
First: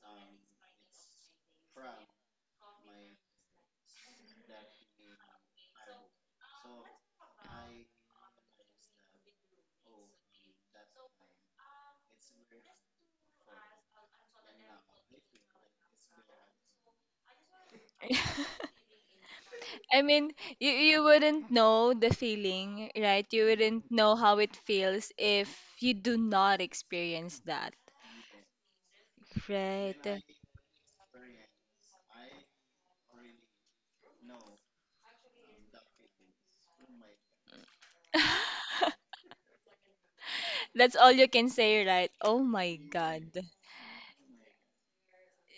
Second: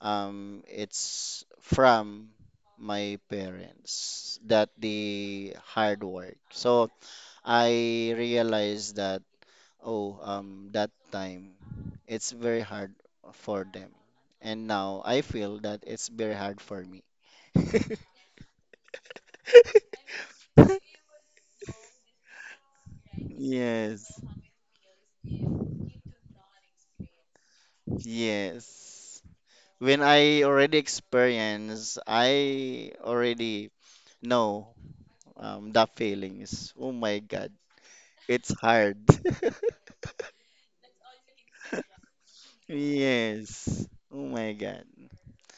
S2: um, it's from my parents that they hard work. So I realized that, oh, um, that time it's very hard for them, and now I feel that it's very hard for me.
S1: <laughs> I mean, you you wouldn't know the feeling, right? You wouldn't know
S2: Yes.
S1: how it feels if you do not experience that.
S2: Yes. When
S1: Right.
S2: I already experience, I already know um, the feelings. Oh my God, it's hard. <laughs>
S1: That's all you can say, right? Oh my God.
S2: Yes. Oh my God.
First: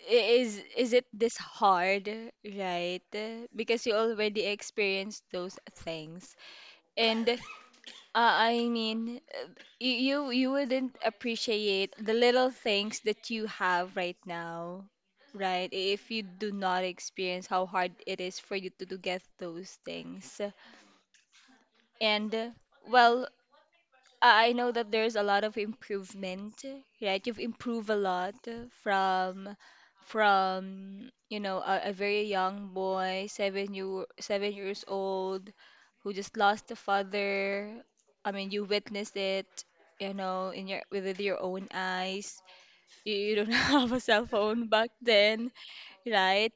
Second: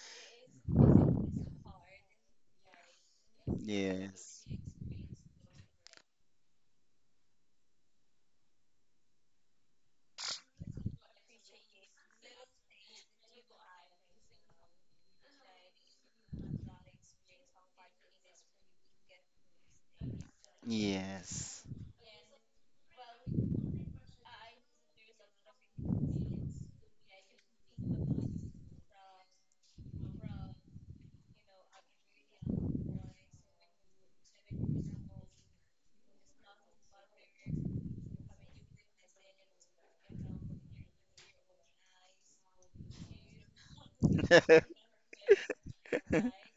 S1: I- Is is it this hard, right? Because you already
S2: Yes.
S1: experienced those things. And, uh, I mean, You you you wouldn't appreciate the little things that you have right now, right? If you do not experience how hard it is for you to, to get those things.
S2: Yes.
S1: And, uh, well, I I know that there's a lot of improvement, right? You've improved a lot from from you know, a, a very young boy, seven you, seven years old, who just lost a father. I mean, you witnessed it, you know, in your, with your own eyes. You, you don't <laughs> have a cell phone back
S2: <laughs>
S1: then, right?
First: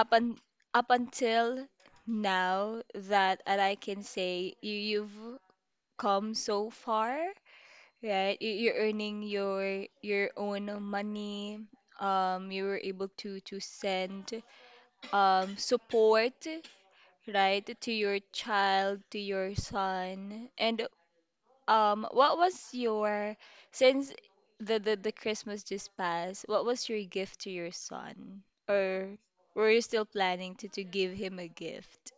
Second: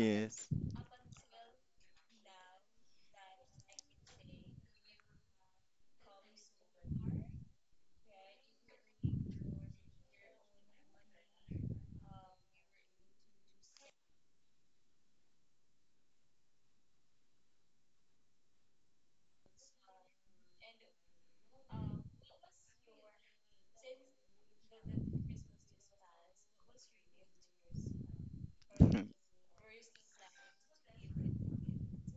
S1: Up un, up until now that, and I can say you you've come so far, right? You, you're earning your your own money. Um, you were able to, to send, um support, right, to your child, to your son. And, um, what was your, since the, the the Christmas just passed, what was your gift to your son? Or
S2: <laughs>
S1: were you still planning to, to give him a gift?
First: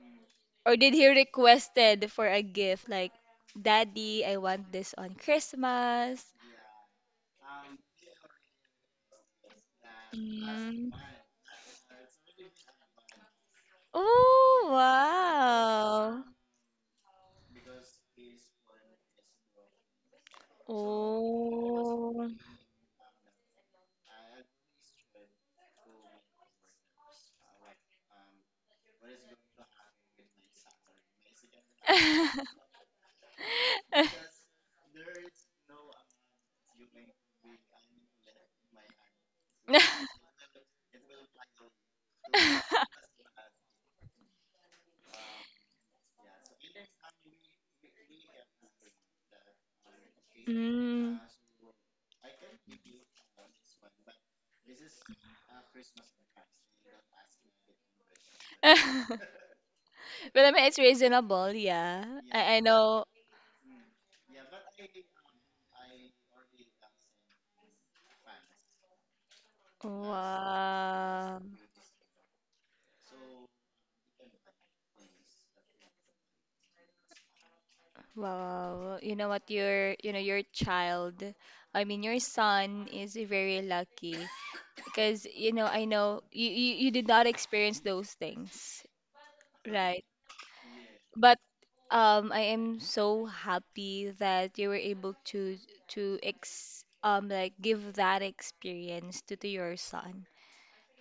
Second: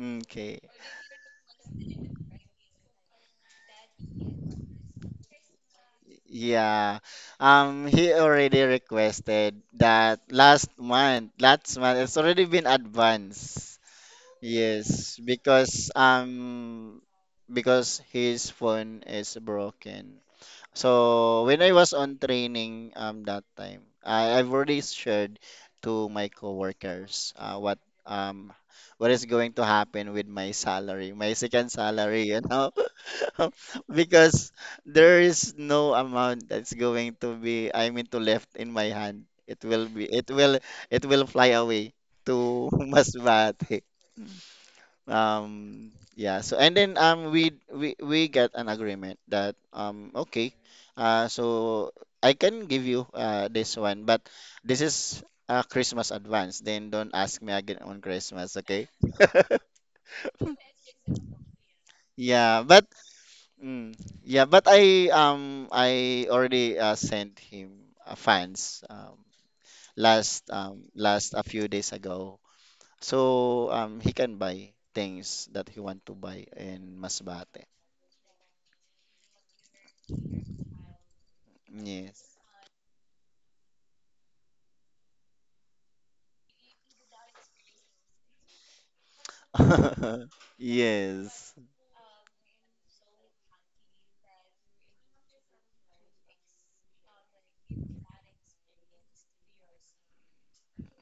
S2: Okay.
S1: Or did he requested for a gift, like, "Daddy, I want this on Christmas."
S2: Yeah. Um, he already requested that last
S1: Mm.
S2: month. Last month, it's already been advanced.
S1: Oh,
S2: Yes, because
S1: wow.
S2: um, because his phone is broken. So when I was on
S1: Oh.
S2: training um that time, I, I've already shared to my coworkers uh, what um what is going to happen with my salary, my second salary, you know, <laughs> because
S1: <laughs>
S2: there is no amount that's going to be I mean to left in my hand. It will be it will it will fly away to <laughs>
S1: <laughs>
S2: Masbate. Um, yeah. So and then um we we we get an agreement that, um, okay,
S1: Mm.
S2: uh so I can give you uh this one, but this is a Christmas advance. Then don't ask me again on Christmas, okay?
S1: <laughs>
S2: <laughs>
S1: But I mean, it's reasonable, yeah. I, I
S2: Yeah, but
S1: know.
S2: mm, yeah, but I um I already uh, sent him uh, funds um last um last a
S1: Wow.
S2: few days ago. So um he can buy things that he want to buy in Masbate.
S1: Wow. You know what? Your, you know, your child, I mean, your
S2: Yes.
S1: son is very lucky because, you know, I know you, you, you did not experience those things, right?
S2: <laughs>
S1: But,
S2: Yes.
S1: um, I am so happy that you were able to to ex um like, give that experience to, to your son,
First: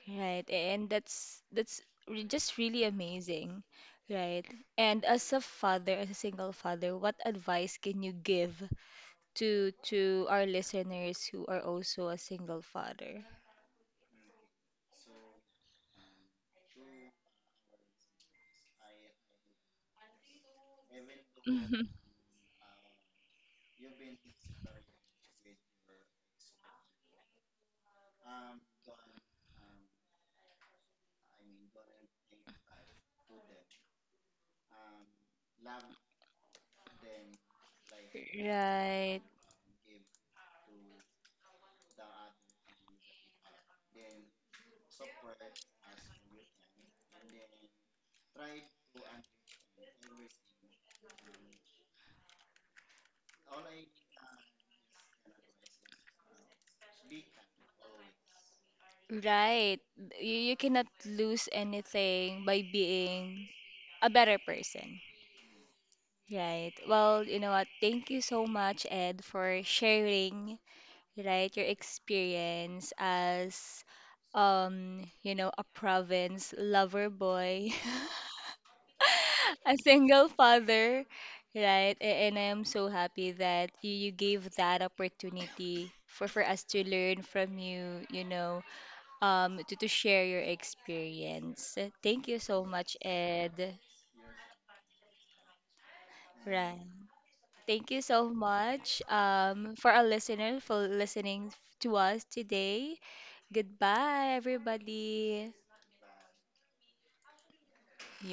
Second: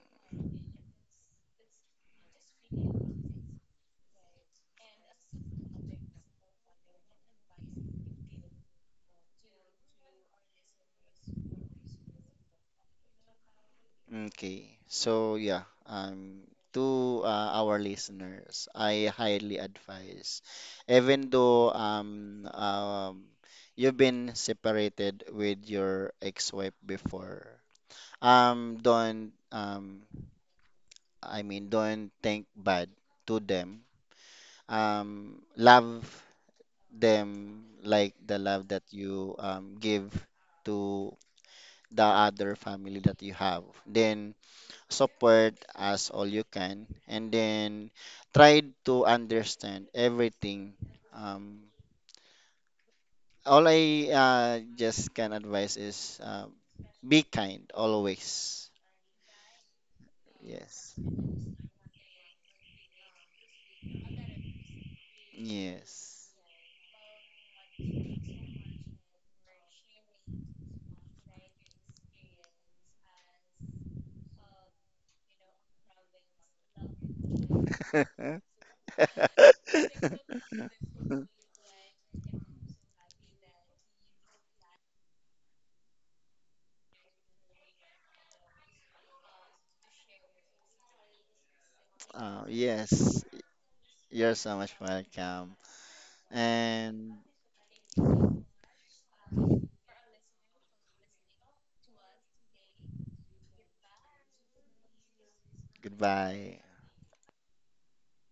S1: right? And that's that's re- just really amazing, right? And as a father, as a single father, what advice can you give to, to our listeners who are also a single father?
S2: Okay. So yeah, um, to uh, our listeners, I highly advise, even though
S1: <laughs>
S2: um, um, you've been separated with your ex-wife before, um, don't um, I mean, don't think bad to them. Um, love them like the love that
S1: Right.
S2: you um, give to the other family that you have. Then support as all you can, and then try to understand everything. Um, all I uh, just can advise is uh, be kind always.
S1: Right. You, you cannot
S2: Yes,
S1: lose anything by being a better person.
S2: yes.
S1: Right. Well, you know what? Thank you so much, Ed, for sharing, right, your experience as, um, you know, a province lover boy,
S2: <laughs>
S1: <laughs> a single father, right? A- And I am so happy that you, you gave that opportunity for for us to learn from you, you know, um, to, to share your experience. Thank you
S2: Uh,
S1: so much,
S2: yes,
S1: Ed.
S2: you're so much welcome,
S1: Ryan.
S2: and
S1: Thank you so much, um, for our listeners for listening to us today. Goodbye, everybody.
S2: goodbye.